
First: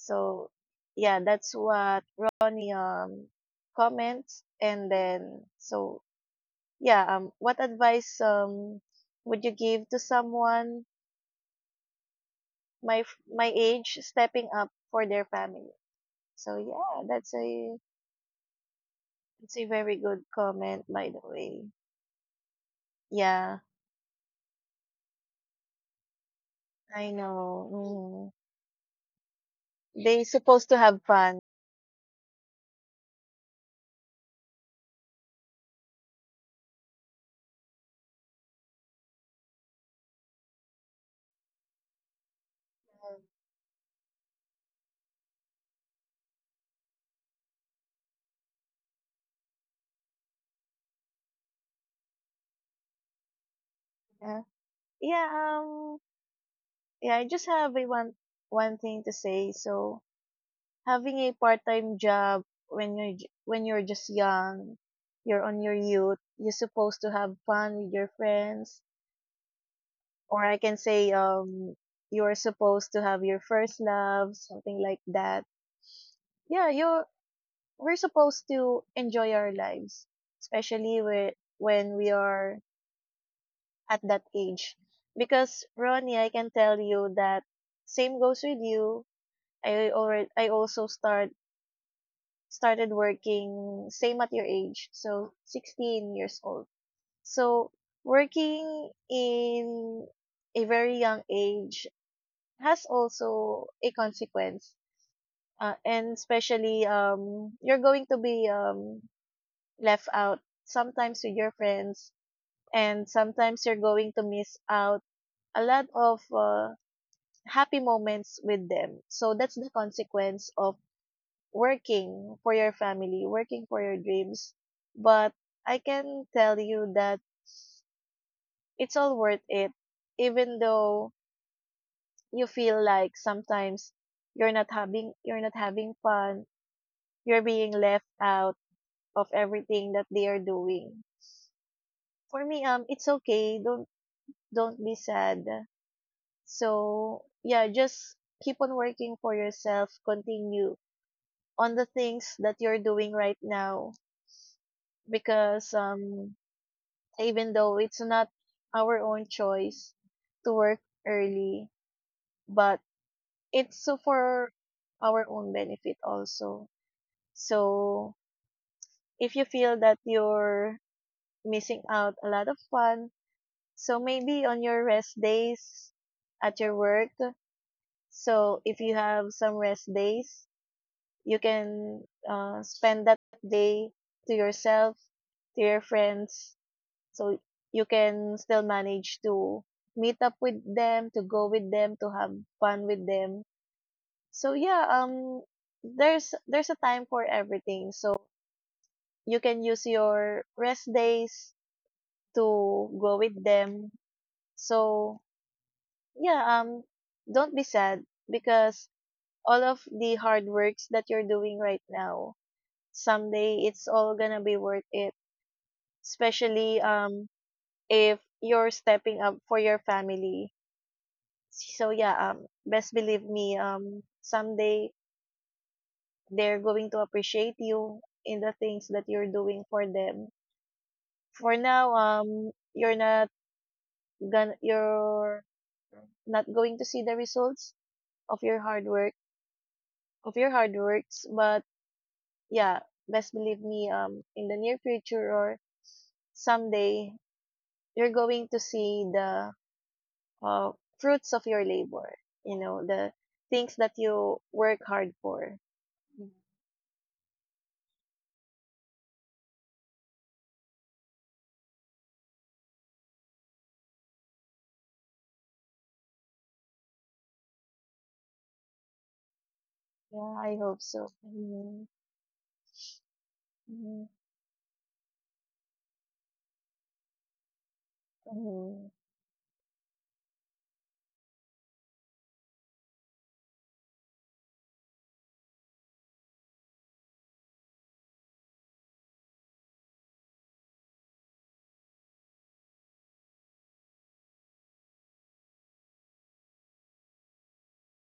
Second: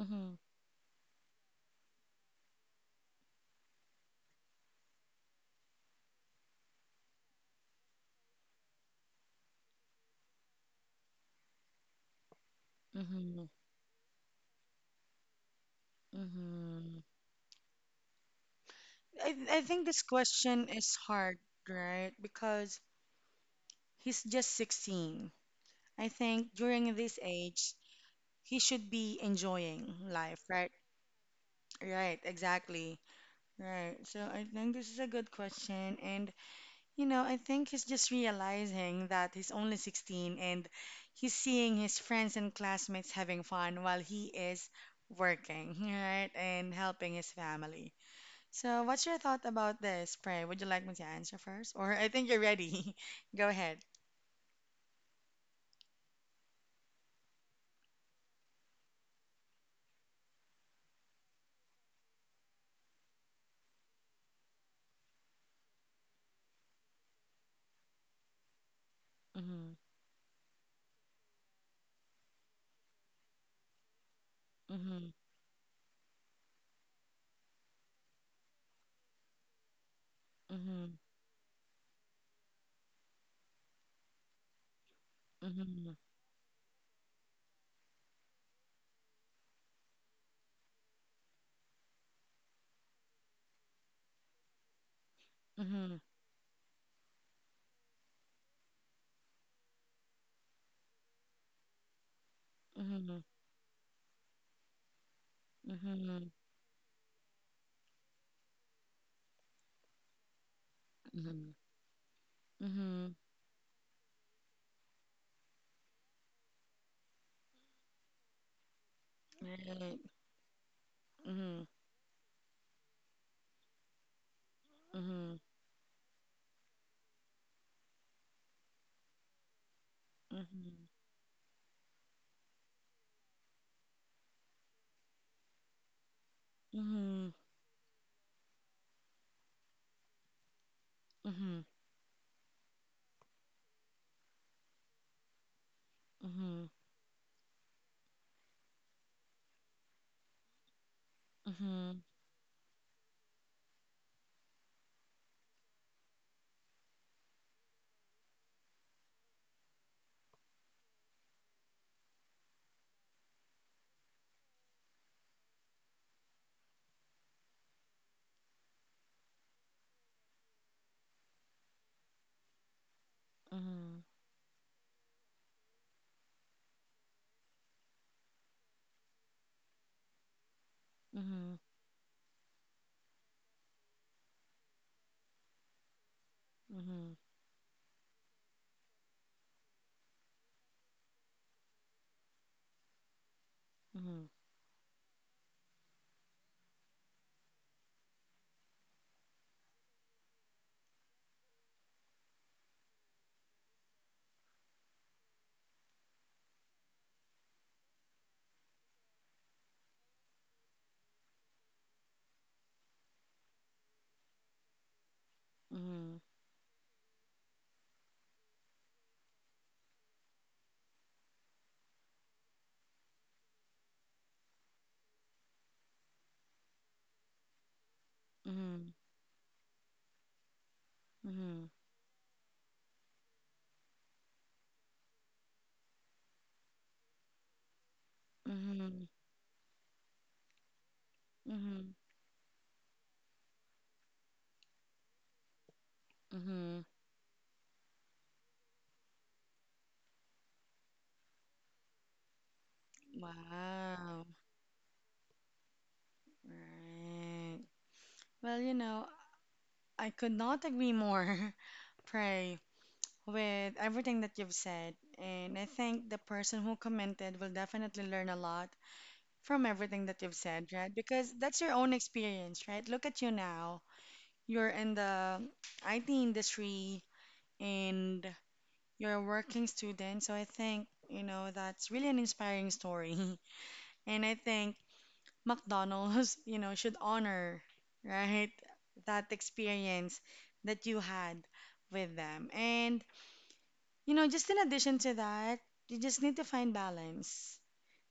Mm-hmm. yeah, that's what Ronnie comments. And then, so, yeah, what advice would you give to someone my, Mm-hmm. my age stepping up for their family? So Mm-hmm. yeah, I, that's I a think very this good question comment, is by the hard, way. right? Because Yeah, he's just 16. I think during I this age, know. he should be Mm. enjoying They life, supposed right? to have fun. Right, exactly. Right. So I think this is a good question. And, you know, I think he's just realizing that he's only 16 and he's seeing his friends and classmates having fun while he is working, (laughs) right? And helping his family. So, what's your thought about this, Pray? Would you like me to answer first? Or I think you're ready. (laughs) Go ahead. Yeah. Yeah. Yeah. I just have a one one thing to say. So having a part time job when you're when you're just young, you're on your youth. You're supposed to have fun with your friends, Mhm, or I can say you're supposed to have your first love, something like mhm, that. Yeah. You We're supposed to enjoy our lives, especially mhm, when we are at that age. Because mhm, Ronnie, I can tell you that same goes with you. I also started working same at your age, so mhm, 16 years old. So working in a very young age has mhm, also a consequence. And mhm, especially you're going to be left out sometimes with your mhm, friends, and mhm. sometimes you're going to miss out a lot of happy moments with them. So that's the Right. consequence of Mhm, working for your family, working for your dreams. But mhm, I can tell you that it's all worth it, even though you feel like sometimes you're not having fun, mhm, mhm, you're being left out of everything that they are doing. mhm, For me, it's okay. Don't be sad. mhm, So, yeah, just keep on working for yourself, continue mhm, on the mhm, things that you're doing right now, because even though it's not our own choice to work early, but it's so for our own benefit also. So, if you feel that you're missing out a lot of fun, so mhm, maybe on your rest days at your work, so if you have some rest days, mhm, you mhm, can spend that day to yourself, to your friends, mhm, so you can still manage to meet up with them, to go with them, to have fun with them. So yeah, um, there's a time for everything. So you can use your rest days to go with them. So yeah, don't be sad, because all of the hard works that you're doing right now, someday it's all gonna be worth it, mhm, especially if you're stepping up for your family. So yeah, best believe me, someday they're going to appreciate you in the things that you're doing for them. For mhm, now, you're not gonna you're not going to see the results of your hard mhm, work, of your hard works but mhm, yeah, best believe me, in the near future or mhm. someday you're going to see the uh, fruits of your labor, you know, the things that Wow. you work hard for. Mm. Right. Well, you know, I could not agree more, (laughs) Pray, with everything that you've said. And I think the person who commented will definitely learn a lot from everything that Yeah, you've I said, hope right? so. Because that's your Mhm. own experience, right? Look at you now. Mm-hmm. You're in the IT industry and Mhm. you're a working student. So I think, you know, that's really an inspiring story. (laughs) And I think McDonald's, (laughs) should honor, right? That experience that you had with them. And, just in addition to that, you just need to find balance,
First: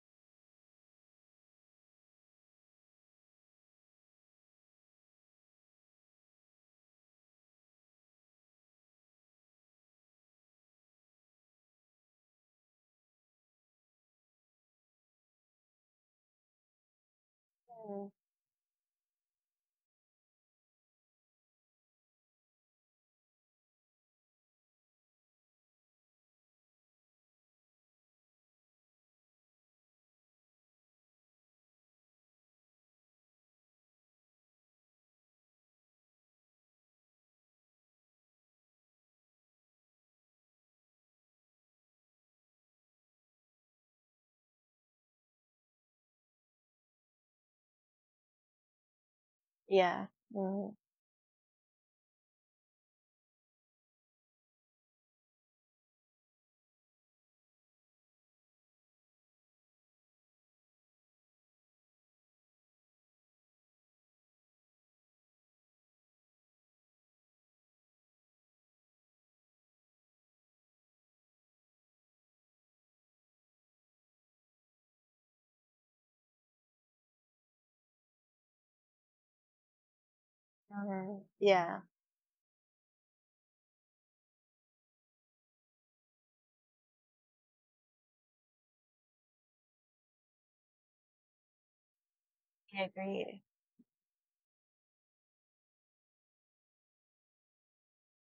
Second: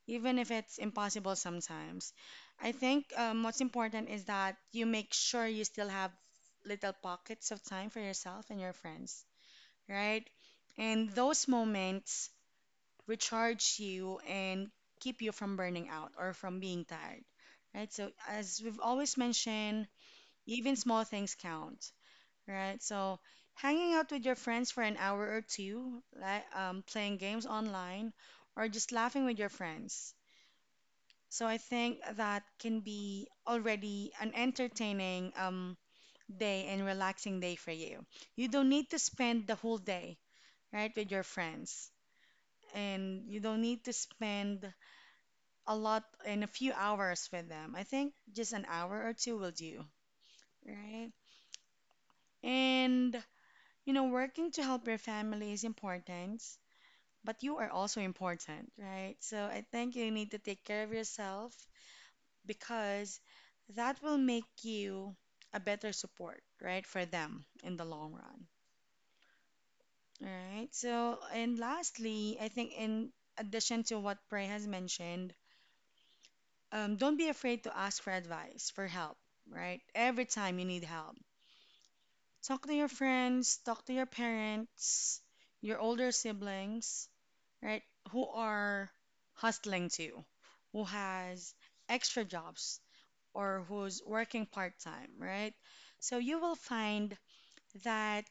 even if it's impossible sometimes. I think what's important is that you make sure you still have little pockets of time for yourself and your friends, right? And those moments recharge you and keep you from burning out or from being tired, right? Mm-hmm. So, as we've always mentioned, even small things count, right? So, hanging out with your friends for an hour or two, like playing games online, or just laughing with your friends. So, I think that can be already an entertaining day and relaxing day for you. You don't need to spend the whole day, right, with your friends. And you don't need to spend a lot in a few hours with them. I think just an hour or two will do, Yeah. Mhm. right? And working to help your family is important, but you are also important, right? So I think you need to take care of yourself because that will make you a better support, right, for them in the long run. All right. So, and lastly, I think in addition to what Prey has mentioned, don't be afraid to ask for advice, for help, right? Every time you need help, Mm-hmm. Yeah, talk to your friends, talk to your parents, your older siblings, right? Who are hustling too, who has extra jobs I agree. or who's working part time, right? So you will find that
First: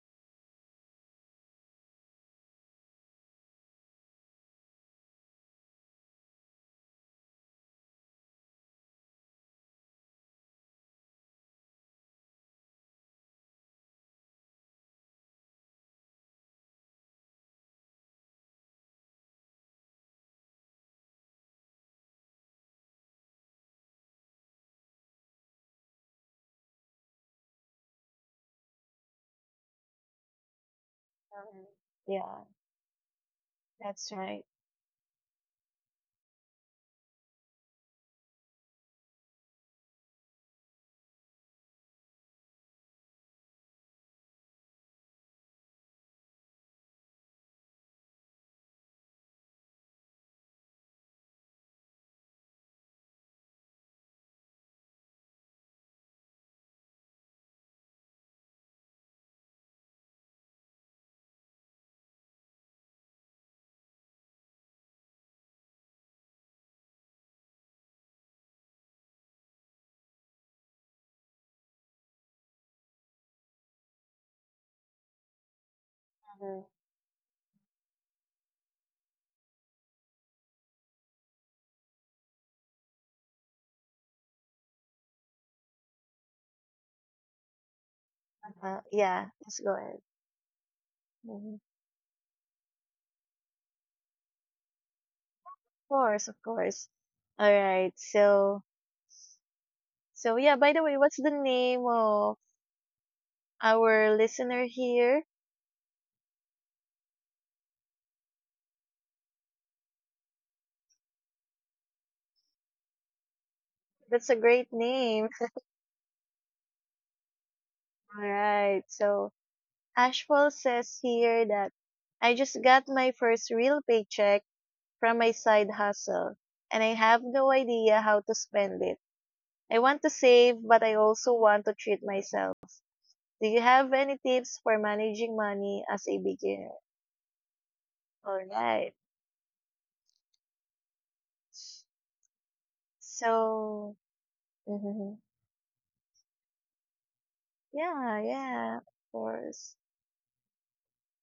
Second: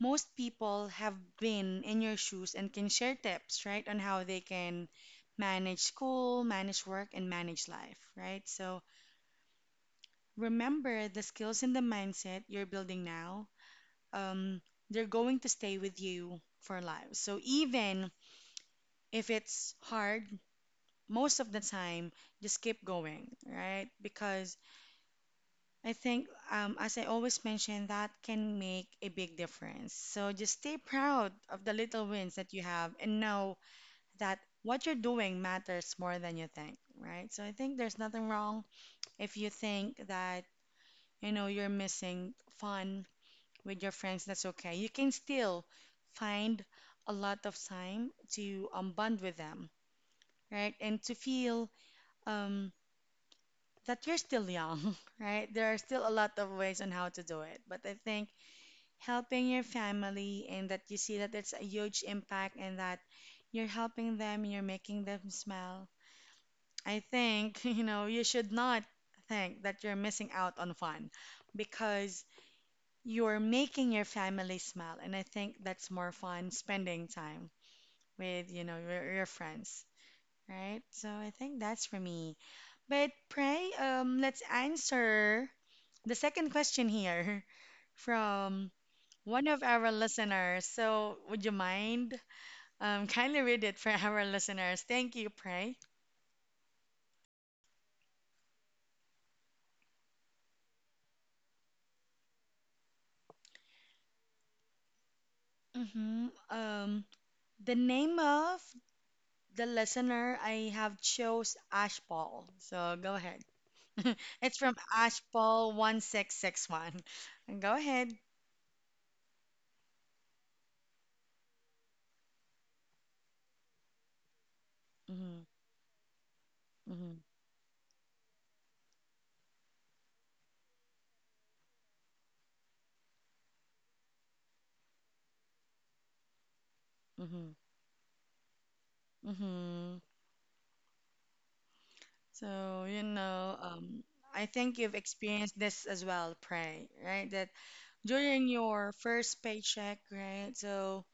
most people have been in your shoes and can share tips, right, on how they can manage school, manage work, and manage life, right? So remember the skills and the mindset you're building now, um, they're going to stay with you for life. So even if it's hard, most of the time, just keep going, right? Because I think, as I always mention, that can make a big difference. So just stay proud of Mm-hmm. the little wins Yeah, that you have and know that's that right. what you're doing matters more than you think, right? So I think there's nothing wrong if you think that, you're missing fun with your friends, that's okay. You can still find a lot of time to bond with them, right? And to feel um, that you're still young, (laughs) right? There are still a lot of ways on how to do it. But I think helping your family and that you see that it's a huge impact and that you're helping them, you're making them smile. I think, (laughs) you should not think that you're missing out on fun because you're making your family smile, and I think that's more fun Mm-hmm. spending time with, your friends, right? So I think that's for me. But pray, let's answer the second question here (laughs) from Uh, yeah, one let's of go our ahead. listeners. So would you Mhm. Of mind? (laughs) Kindly read it for our listeners. Thank you, pray. course, of course. All right, so. So yeah, by the way, what's the name of our listener here? hmm Um, the name of the listener I have chose Ash Paul. So go ahead. (laughs) That's a It's great from name. (laughs) Ashpaul1661. Go ahead. All right, so Ashfall says here that I just got my first real paycheck from my hmm side hustle and I have hmm no idea how to spend it. I want to save, but I also want to treat myself. Do you have any tips for managing money as a beginner? hmm All right. hmm So, So, I think you've mhm. experienced this as well, Pray, right? That Yeah, during yeah, of your first course. paycheck, right? So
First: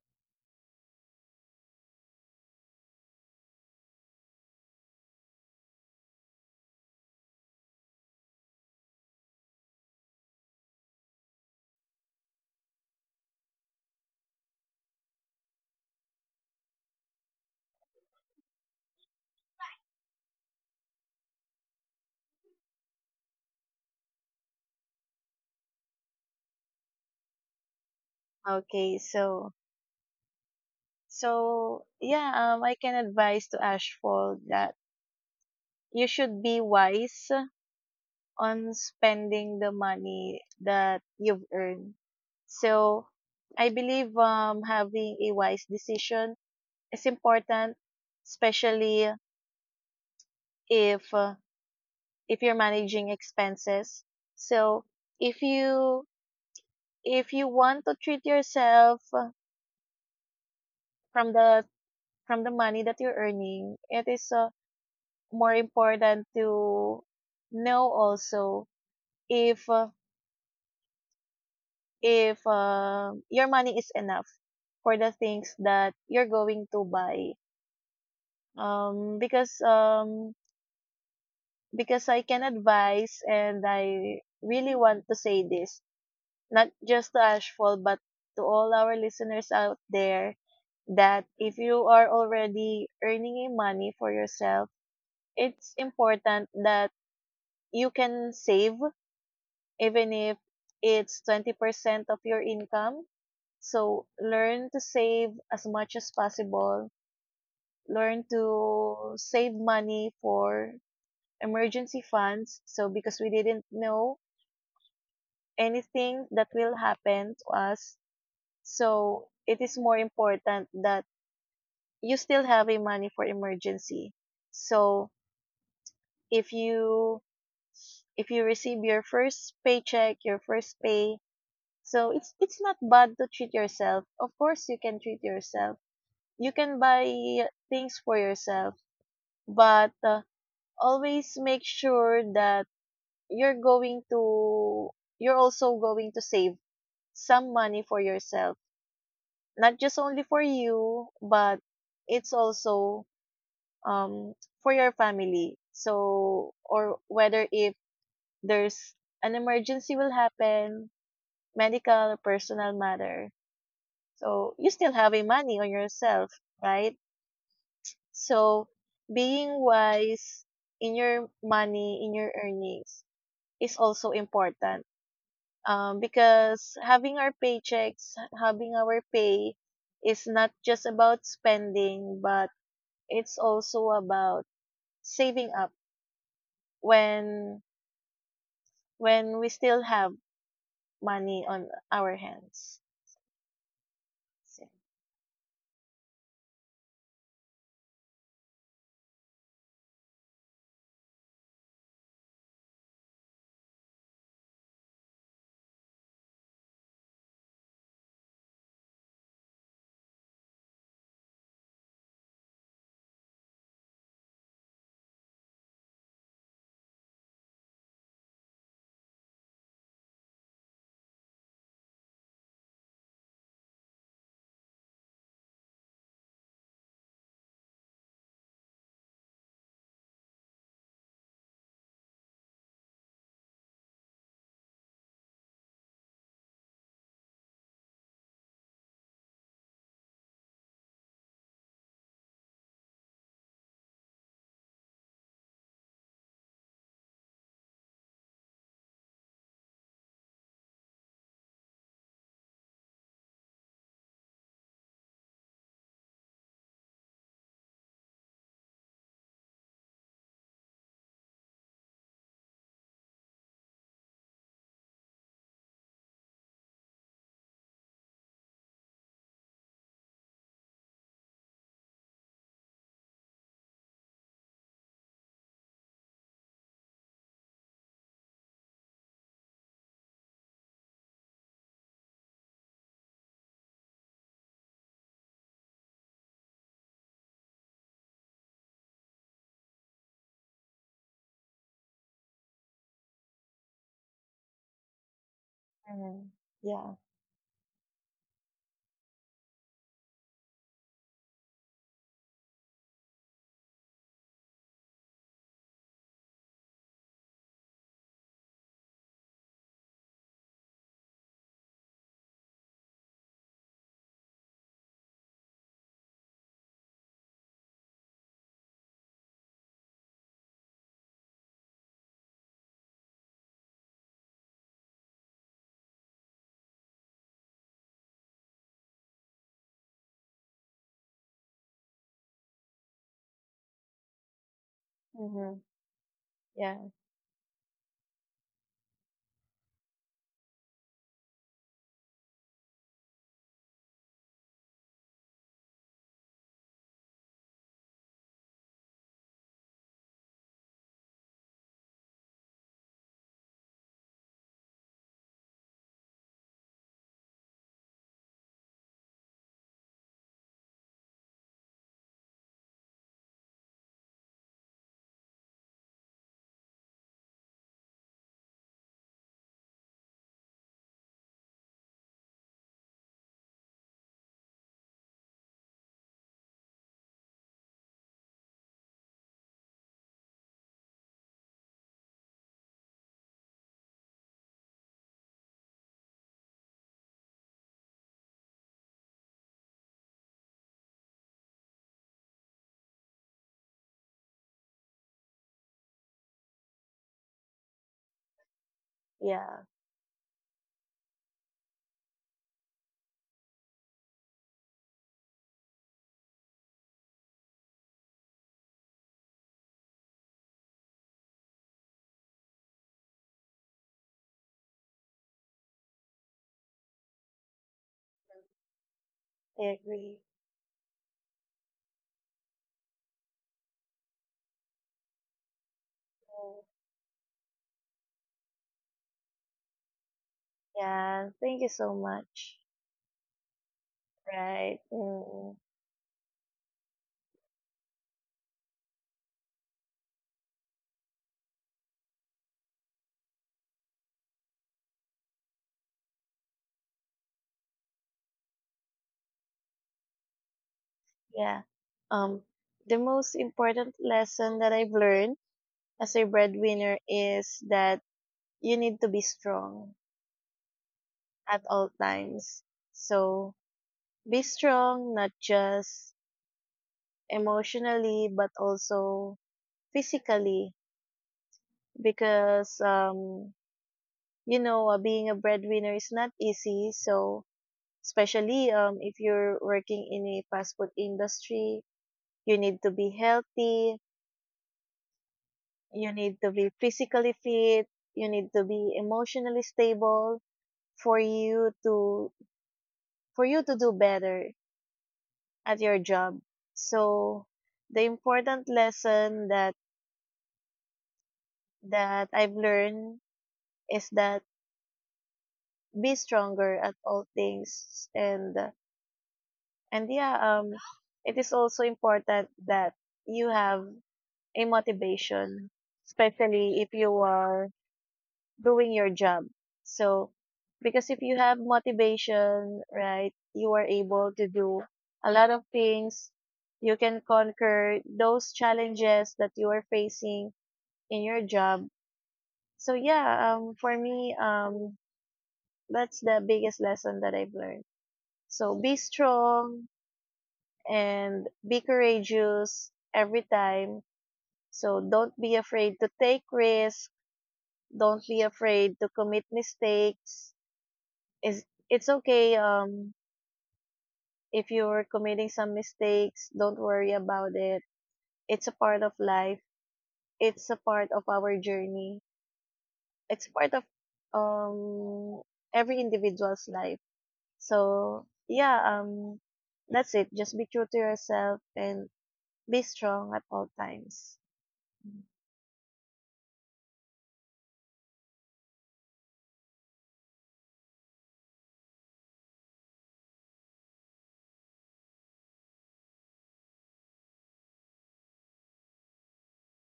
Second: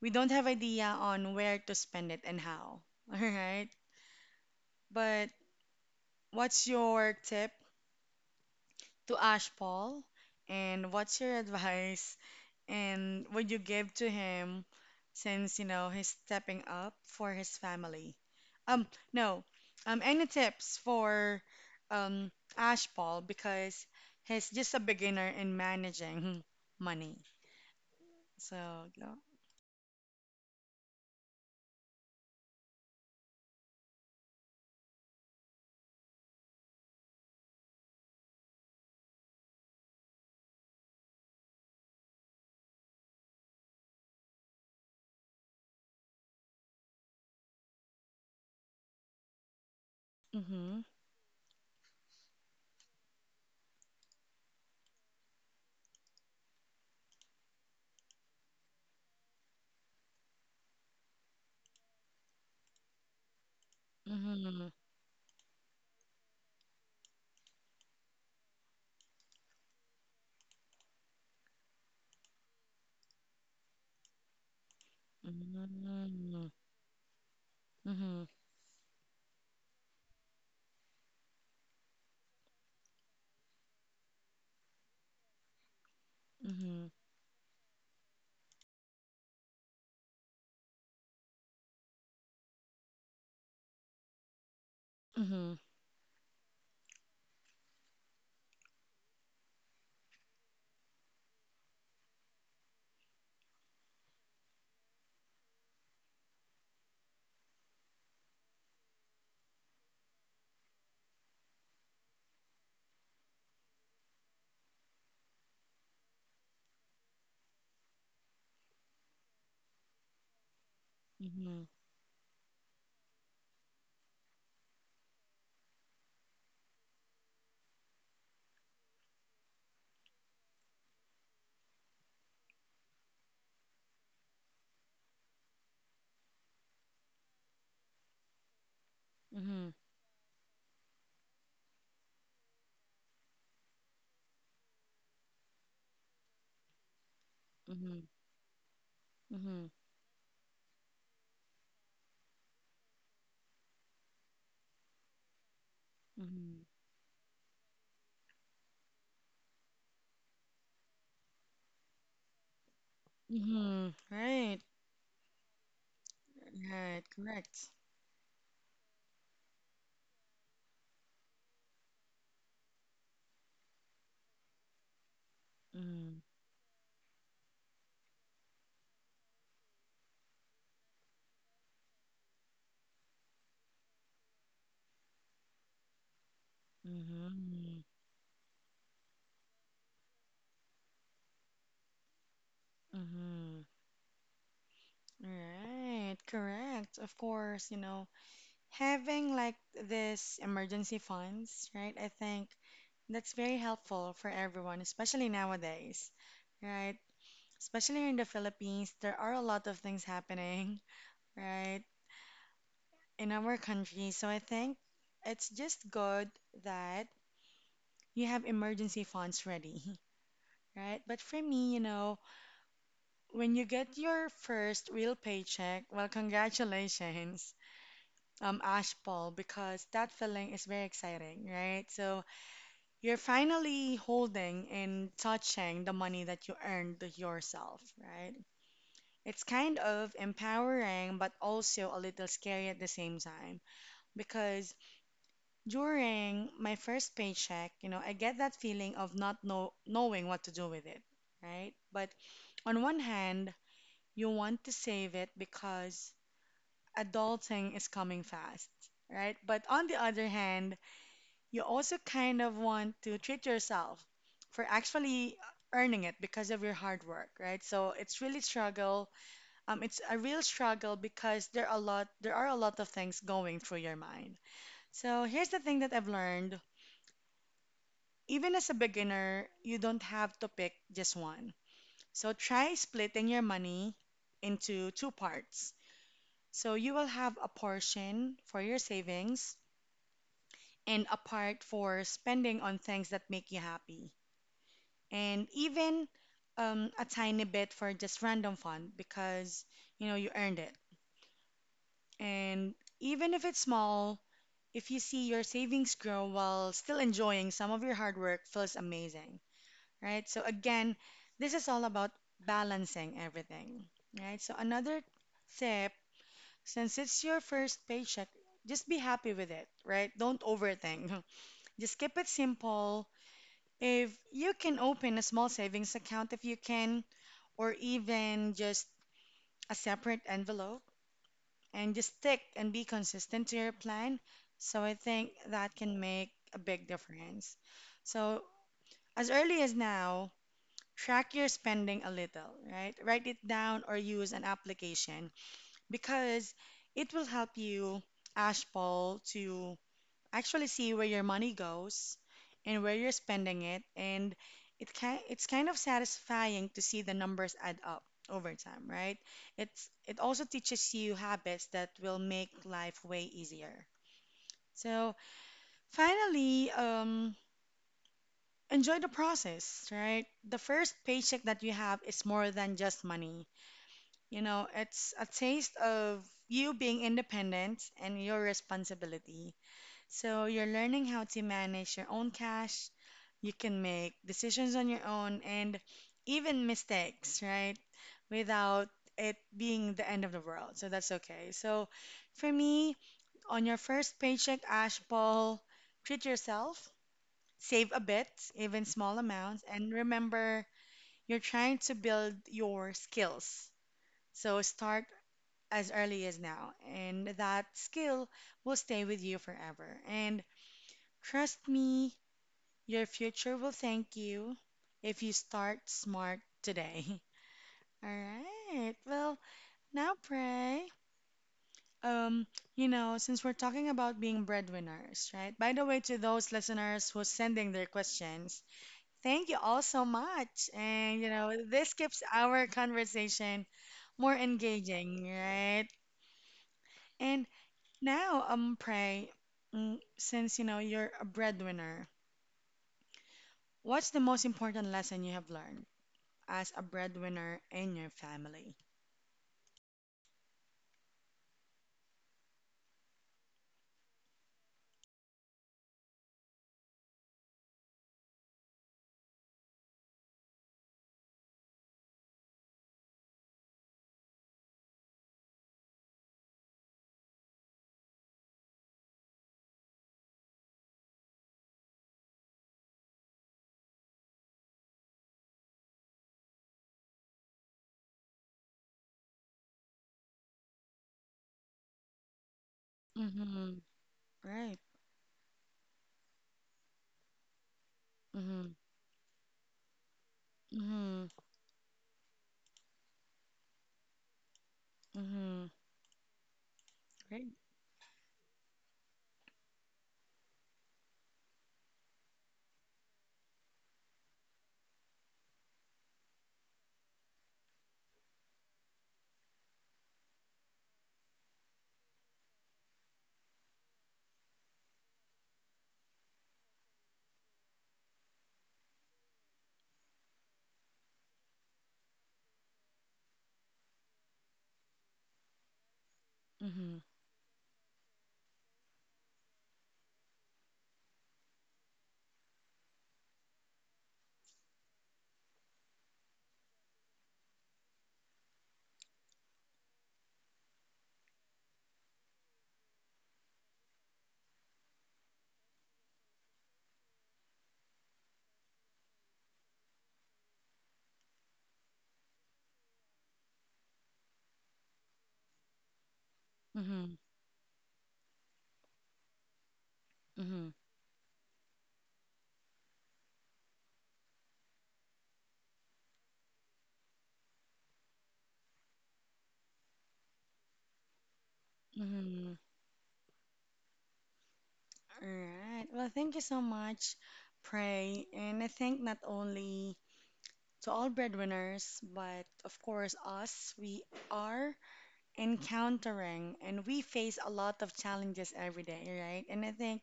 we don't have idea on where to spend it and how, (laughs) all right? But what's your tip to Ash Paul? And what's your advice and what you give to him since you know he's stepping up for his family. Um, no, any tips for um Ash Paul because he's just a beginner in managing money. So Okay, go. so, so, yeah, I can advise to Ashfall that you should be wise on spending the money that you've earned. So I believe having a wise decision is important, especially Mm-hmm. if uh, if you're managing expenses. So if you if you want to treat yourself, from the money that you're earning, it is, Mm-hmm. more important to know also if, if your money is enough for the things that you're Mm-hmm. going to buy, Mm-hmm. Mm-hmm. um because um because I can advise and I really want to say this not just to Ashfall but to all our listeners out there that if you are already earning money for yourself, Mm-hmm. Mm-hmm. it's important that you can save even if it's 20% of your income. So learn to save as much as possible. Learn to save money for emergency funds. So because we didn't know anything that will happen to us. So it is more important that Mm-hmm. you still have a money for emergency. So if you if you receive your first paycheck, your first pay, so it's not bad to treat yourself. Of course you can treat yourself. You can buy things for yourself, Mm-hmm. but always make sure that you're going to you're also going to save some money for yourself, Mm-hmm. not just only for you but it's also um for your family. So Mm-hmm. or whether if there's an emergency will happen, medical or personal matter, Mm-hmm. so Right. you still have a money on yourself, right? Right. Correct. So being wise in your money, in your earnings is also important, because having our paychecks, having our pay is not just about spending, but it's also about saving up when Mm-hmm. We still have money on our hands. Mm-hmm. So, Right, correct. Of course, having like this emergency funds, right? I think that's very helpful for everyone, especially nowadays, right? Especially here in the Philippines, there are a lot of things happening, right, in our country. So I think it's just good that you have emergency funds ready, (laughs) right? But for me, when you get your first real paycheck, well, congratulations Ash ball because that feeling is very exciting, right? So you're finally holding and touching the money that you earned yourself, right? It's kind of empowering, but also a little scary at the same time. Because during my first paycheck, I get that feeling of not know- knowing what to do with it, right? But on one hand, you want to save it because adulting is coming fast, right? But on the other hand, you also kind of want to treat yourself for actually earning it because of your hard work, right? So it's really struggle. It's a real struggle because there are a lot of things going through your mind. So here's the thing that I've learned. Even as a beginner, you don't have to pick just one. So try splitting your money into two parts. So you will have a portion for your savings and a part for spending on things that make you happy, and even mm, yeah, a tiny bit for just random fun because you know you earned it. And even if it's small, if you see your savings grow while still enjoying some of your hard work, feels amazing, right? So again, this is all about balancing everything, right? So another tip, since it's your first paycheck, just be happy with it, right? Don't overthink. (laughs) Just keep it simple. If you can open a small savings account, if you can, or even just a separate envelope and just stick and be consistent to your plan. So I think mm-hmm, that can make a yeah, big difference. So as early as now, track your spending a little, right? Write it down or use an application because it will help you, Ashpal, to actually see where your money goes and where you're spending it, and it's kind of satisfying to see the numbers add up over time, right? It's it also teaches you habits that will make life way easier. So finally, enjoy the process, right? The first paycheck that you have is more than just money. You know, it's a taste of you being independent and your responsibility. So you're learning how to manage your own cash. You can make decisions on your own and even mistakes, right? Without it being the end of the world. So that's okay. So for me, on your first paycheck, Ash Paul, treat yourself, save a bit, even small amounts, yeah, and remember you're trying to build your skills. So start as early as now, and that skill will stay with you forever. And trust me, your future will thank you if you start smart today. (laughs) All right. Well, I now agree. pray. Um, you know, since we're talking about being breadwinners, right? By the way, to those Mm. listeners who's sending their questions, thank you all so much. And you Yeah, know, thank you this so keeps much. our conversation more Right. engaging, Mm, right? And now, pray. Since you know you're a breadwinner, what's the most important lesson you have learned as a breadwinner in your family? yeah. Um, the most important lesson that I've learned as a breadwinner is that you need to be strong at all times. So be strong, not just emotionally, but also physically, because, you know, being a breadwinner is not easy. So, especially if you're working in a fast food industry, you need to be Mm-hmm. healthy, Right. you need to be physically fit, you need Mm-hmm. to be emotionally stable Mm-hmm. for you to do better Mm-hmm. at your job. Great. So the important lesson that I've learned is that be stronger at all things, and yeah, it is also important that you have a motivation, especially if you are doing your job. So, because if you have motivation, right, you are able to do a lot of things. Mm-hmm. You can conquer those challenges that you are facing in your job. So yeah, that's the biggest lesson that I've learned. So be strong and be courageous every time. So don't be afraid to take risks. Don't be afraid to commit mistakes. Is It's okay, if you're committing some mistakes, don't Mm-hmm. worry about it. It's a part of life, Mm-hmm. it's a part of our journey, it's part of, um every individual's life. So yeah, that's it. Just be true to yourself and Mm-hmm. be strong at all times. All right. Well, thank you so much, Pray. And I think not only to all breadwinners, but of course, us, we are encountering and we face a lot of challenges every day, right? And I think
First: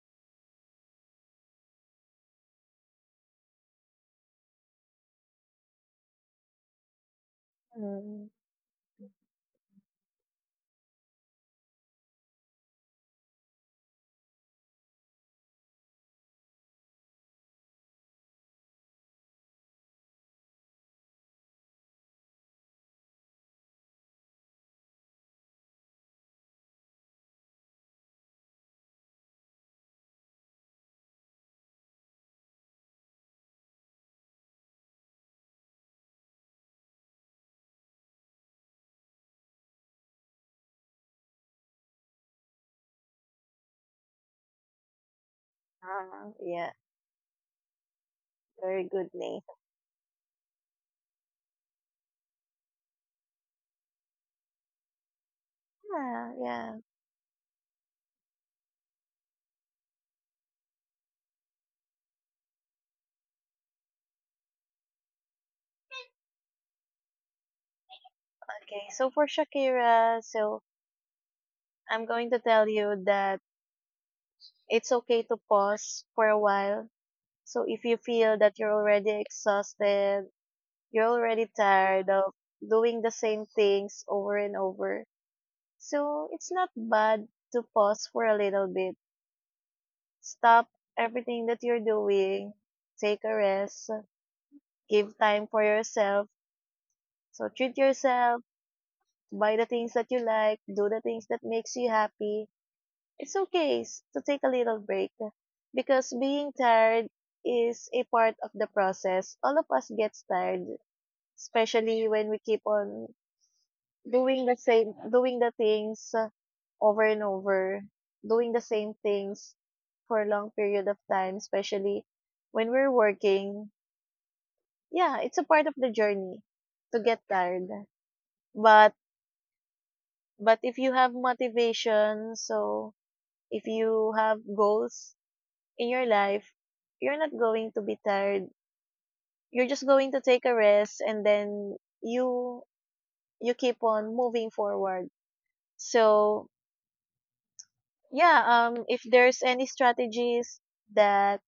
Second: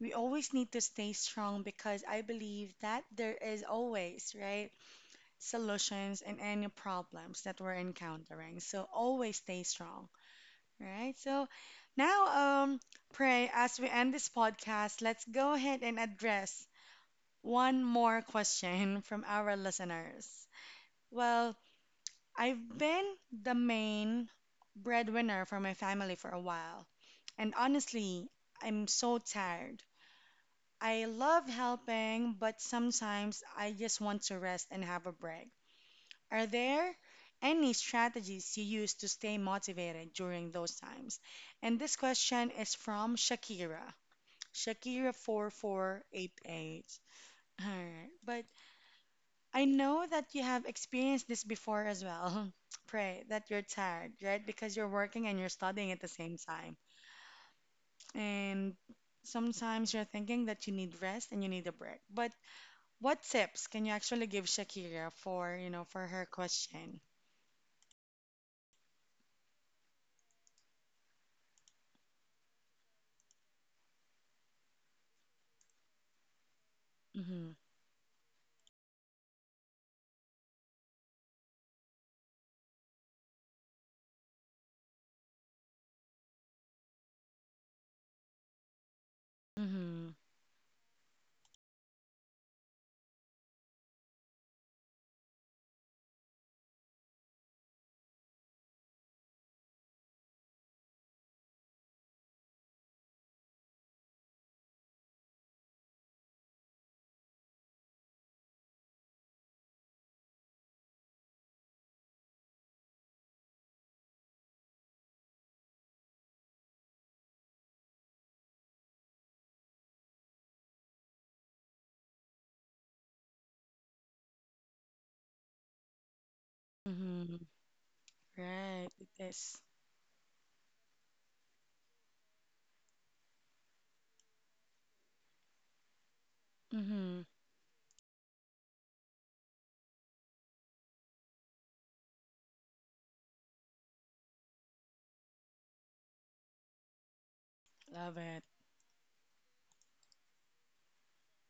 we always need to stay strong because I believe that there is always, right, solutions and any problems that we're Mm, encountering. So always stay strong, right? So now, pray as we end this podcast, let's go ahead and address one more question (laughs) from our listeners. Well, I've been the main breadwinner for my family for a while, and honestly, I'm so tired. I love helping, but sometimes I just want to rest and have a break. Are there any strategies you use to stay motivated during those times? And this question is from Shakira, ah, yeah, Shakira4488. All right, but very good name. I know that you have experienced this before as well. (laughs) Pray that you're tired, right? Because you're working and you're studying at the Yeah, same time. yeah. And sometimes you're thinking that you need rest and you need a break. But what tips can you actually give Shakira for, for her question? Okay, so for Shakira, so I'm going to tell you that it's okay to pause for a while. Mm-hmm. So if you feel that you're already exhausted, you're already tired of doing the same things over and over, so it's not bad to pause for a little bit. Mm-hmm. Stop everything that you're doing. Take a rest. Give time for yourself. So treat yourself. Buy the things that you like. Do the things that makes you happy. It's okay to take a little break because being tired is a part of the process. All of us gets tired, especially when we keep on doing the things, over and over, doing the same things for a long period of time, especially when we're working. Yeah, it's a part of the journey to get Mm-hmm. tired, Right. but Yes. If you have motivation, so if you have goals in your life, you're Mm-hmm. not going to be tired, you're just going to take a rest, and then you you keep on moving forward. So Love yeah, it. If there's any strategies that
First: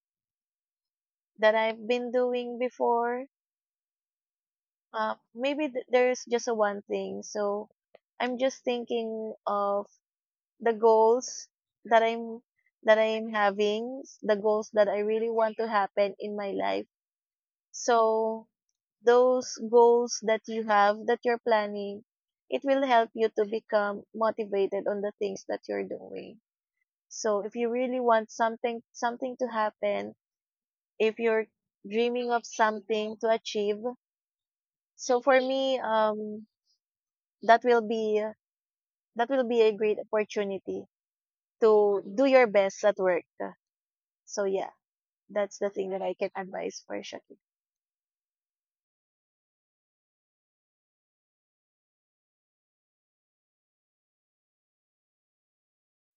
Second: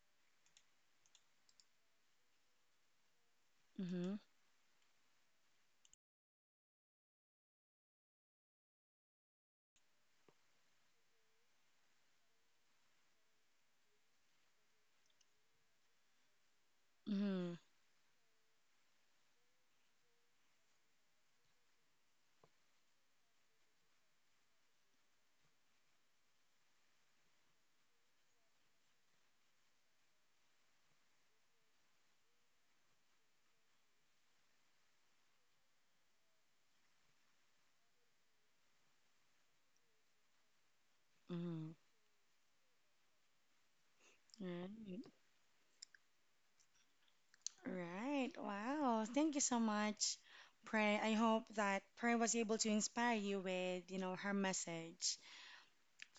I've been doing before, Mm-hmm. Maybe there's just a one thing. So I'm just thinking of the goals that I'm having, the goals that I really want to happen in my life. Mm-hmm. So those goals that you have that you're planning, it will help you to become motivated on the things that you're doing. So if you really want something to happen, if you're dreaming of something to achieve. So for me, that will be that will be a great opportunity Mm-hmm. to do your best at work. So yeah, Right. that's the thing that I can advise for Shakira. Right. Wow. Thank you so much, Prey. I hope that Prey was able to inspire you with, her message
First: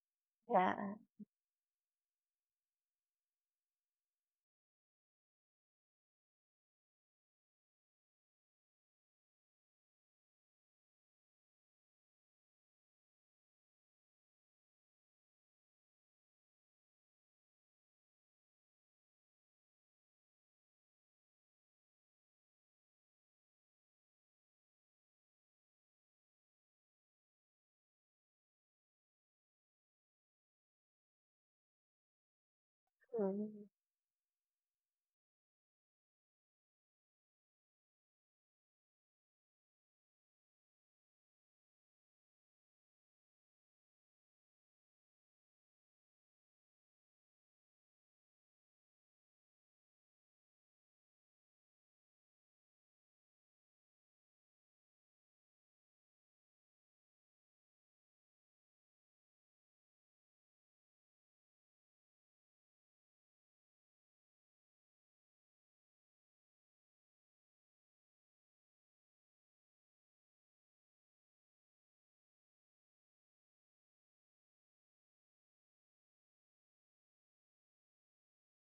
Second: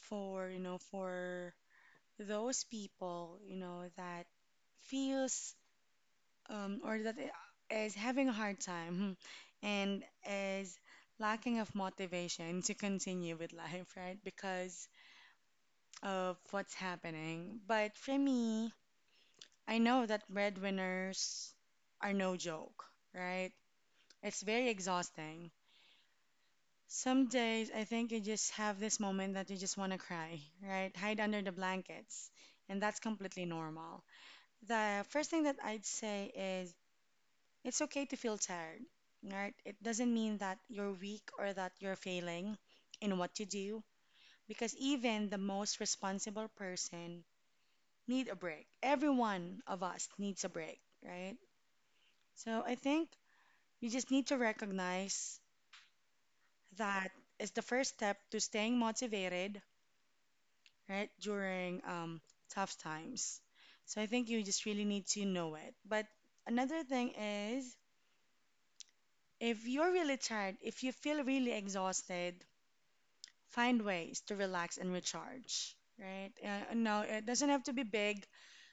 for, Yeah. For those people, that feels or that is having a hard time (laughs) and is lacking of motivation to continue with life, right? Because of what's happening. But for me, I know that breadwinners are no joke, right? It's very exhausting. Some days I think you just have this moment that you just want to cry, right? Hide under the blankets, and that's completely Mm, normal. The first thing that I'd say is it's okay to feel tired, right? It doesn't mean that you're weak or that you're failing in what you do, because even the most responsible person need a break. Every one of us needs a break, right? So I think you just need to recognize that is the first step to staying motivated, right, during tough times. So I think you just really need to know it. But another thing is if you're really tired, if you feel really exhausted, find ways to relax and recharge, right? No, it doesn't have to be big.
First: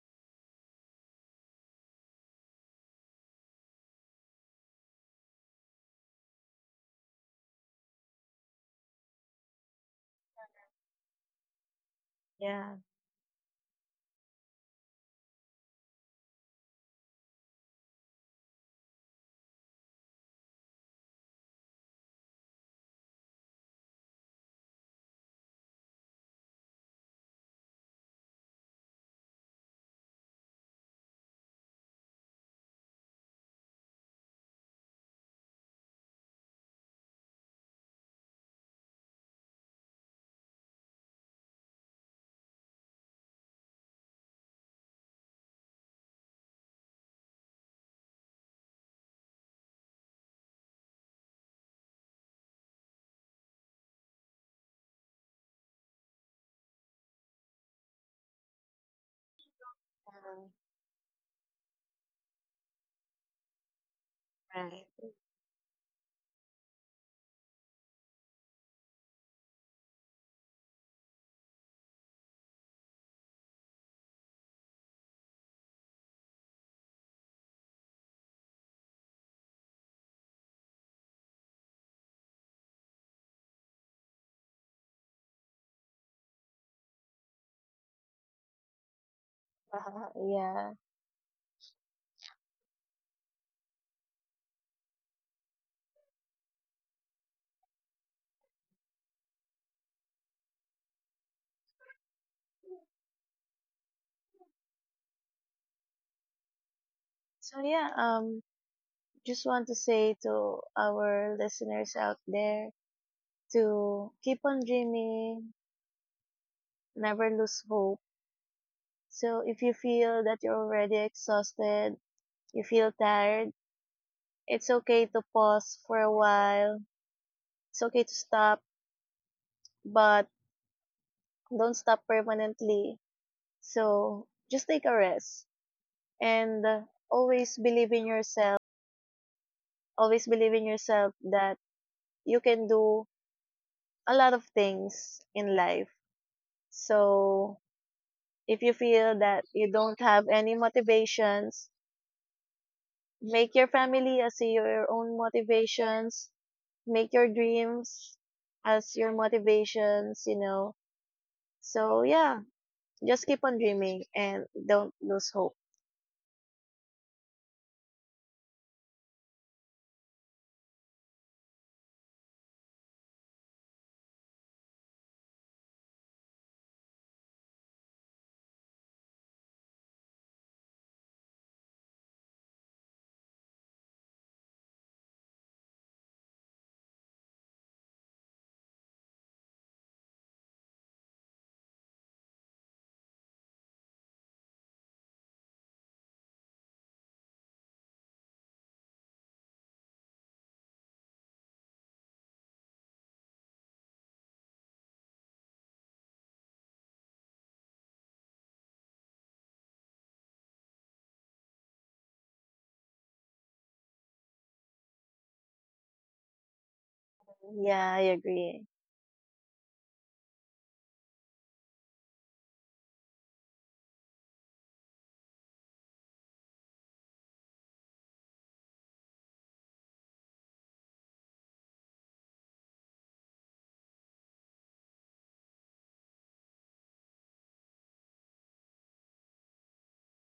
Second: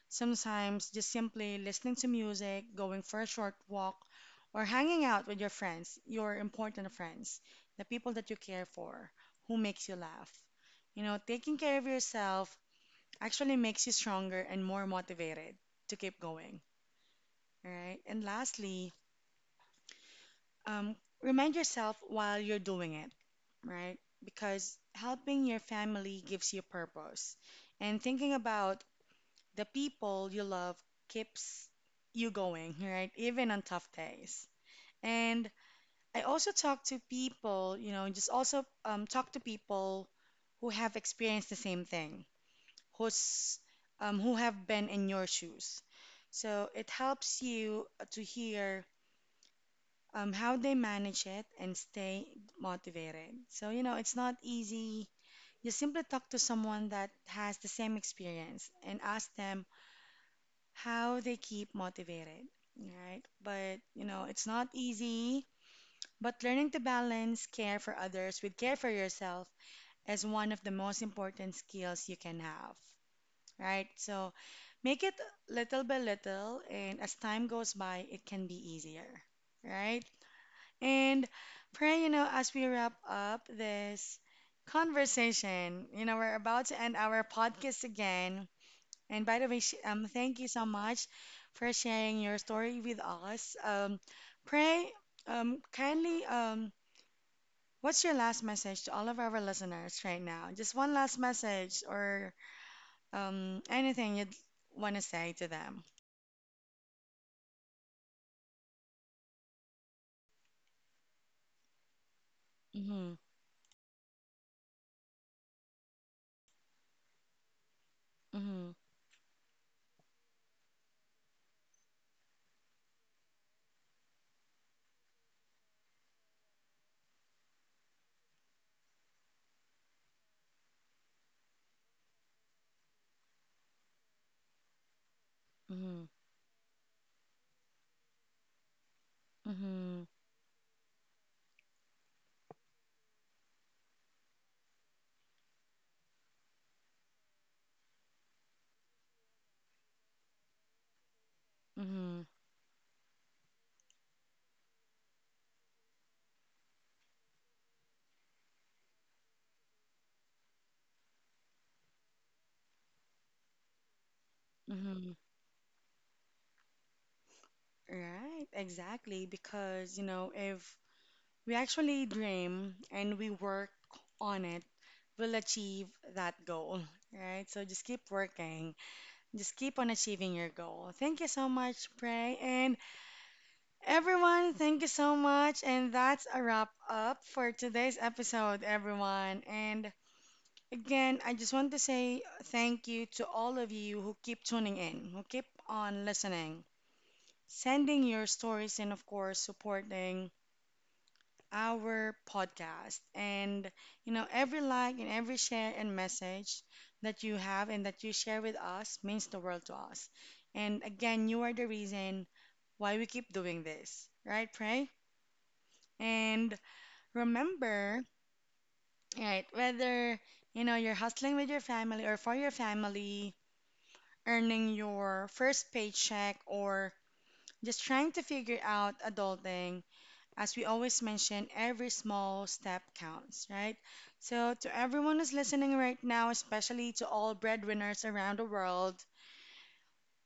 Sometimes just simply listening to music, going for a short walk, or hanging out with your friends, your important friends, the people that you care for, who makes you laugh. Taking care of yourself yeah. actually makes you stronger and more motivated to keep going, right? And lastly, um, remind yourself while you're doing it, right? Because helping your family gives you purpose. And thinking about the people you love keeps you going, right? Even on tough days. And I also talk to people, just also talk to people who have experienced the same thing, who's who have been in your shoes. So it helps you to hear how they manage it and stay motivated. So, you know, it's not easy. You simply talk to someone that has the same experience and ask them Um, how they keep motivated, right? But, you know, it's not right. easy. But learning to balance care for others with care for yourself is one of the most important skills you can have, right? So make it little by little, and as time goes by, it can be easier, right? And Pray, you know, as we wrap up this conversation, you know, we're about to end our podcast again. And by the way, Uh, thank you so yeah. much for sharing your story with us. Pray, kindly, what's your last message to all of our listeners right now? Just one last message or anything you'd want to say to them. So yeah, just want to say to our listeners out there Mm-hmm, to keep on dreaming, never lose hope. mm-hmm, So if you feel that you're already exhausted, you feel tired, it's okay to pause for a while. It's okay to stop, but don't stop permanently. So just take a rest, mm-hmm, and always believe in yourself. mm-hmm, Always believe in yourself, that you can do a lot of things in life. So if you feel that you don't have any motivations, mm-hmm, make your family as your own motivations. Make your dreams as your motivations, you know. So yeah, just keep on dreaming and don't mm-hmm. lose hope. Right, exactly. Because, you know, if we actually dream and we work on it, will achieve that goal, right? So just keep working, just keep on achieving your goal. Thank you so much, Pray. And everyone, thank you so much. And that's a wrap up for today's episode, everyone. And again, I just want to say thank you to all of you who keep tuning in, who keep on listening, sending your stories, and of course, supporting our podcast. And, you know, every like and every share and message that you have and that you share with us means the world to us. And again, you are the reason why we keep doing this, right, Pray? And Yeah, I remember, agree. right, whether, you know, you're hustling with your family or for your family, earning your first paycheck, or just trying to figure out adulting, as we always mention, every small step counts, right? So, to everyone who's listening right now, especially to all breadwinners around the world,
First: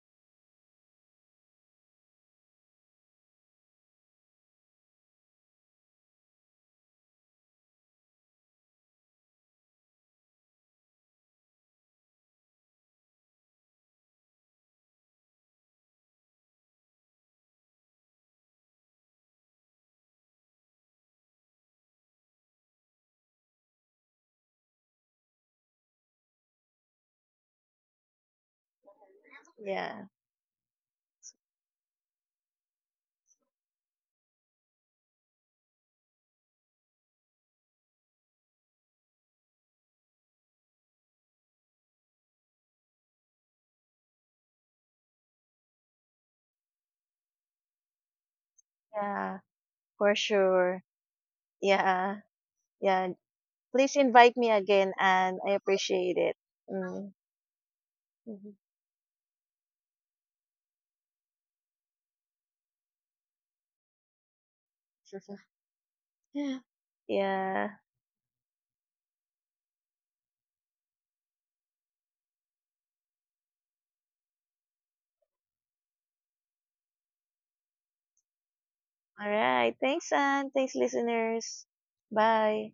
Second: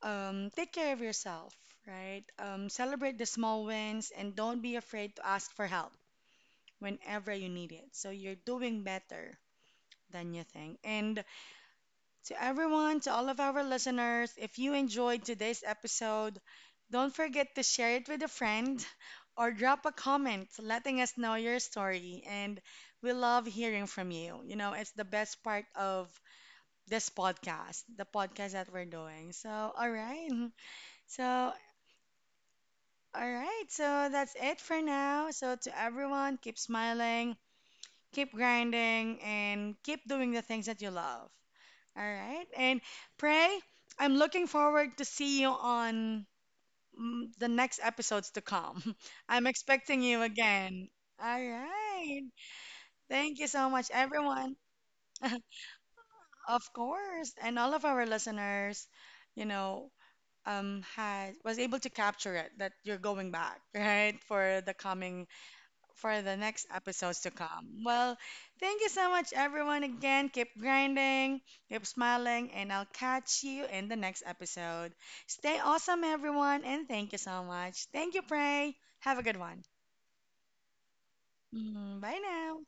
take care of yourself, right? Celebrate the small wins and don't be afraid to ask for help whenever you need it. So, you're doing better than you think. And to everyone, to all of our listeners, if you enjoyed today's episode, don't forget to share it with a friend or drop a comment letting us know your story. And we love hearing from you. You know, it's the best part of this podcast, the podcast that we're doing. So, all Yeah, right. So, all right. So, that's it for now. So, to everyone, keep smiling, keep grinding, and keep doing the things that you love. All right. And Pray, I'm looking forward to see you on the next episodes to come. (laughs) yeah, I'm expecting for you sure. again. All Yeah, right. yeah. Thank you so much, Please invite me everyone. again, and I appreciate it. Of Mm. course, and all of our Mhm. listeners, you know, had was able to capture it that you're going back, (laughs) right, for the Sure, coming sure. for (laughs) the Yeah. next episodes to Yeah. come. Well, thank you so much, everyone. Again, keep grinding, keep smiling, and I'll catch you in the next episode. Stay awesome, everyone, and thank you so much. Thank you, Pray. Have a All good one. right. Thanks, and thanks, listeners. Mm, bye now. Bye.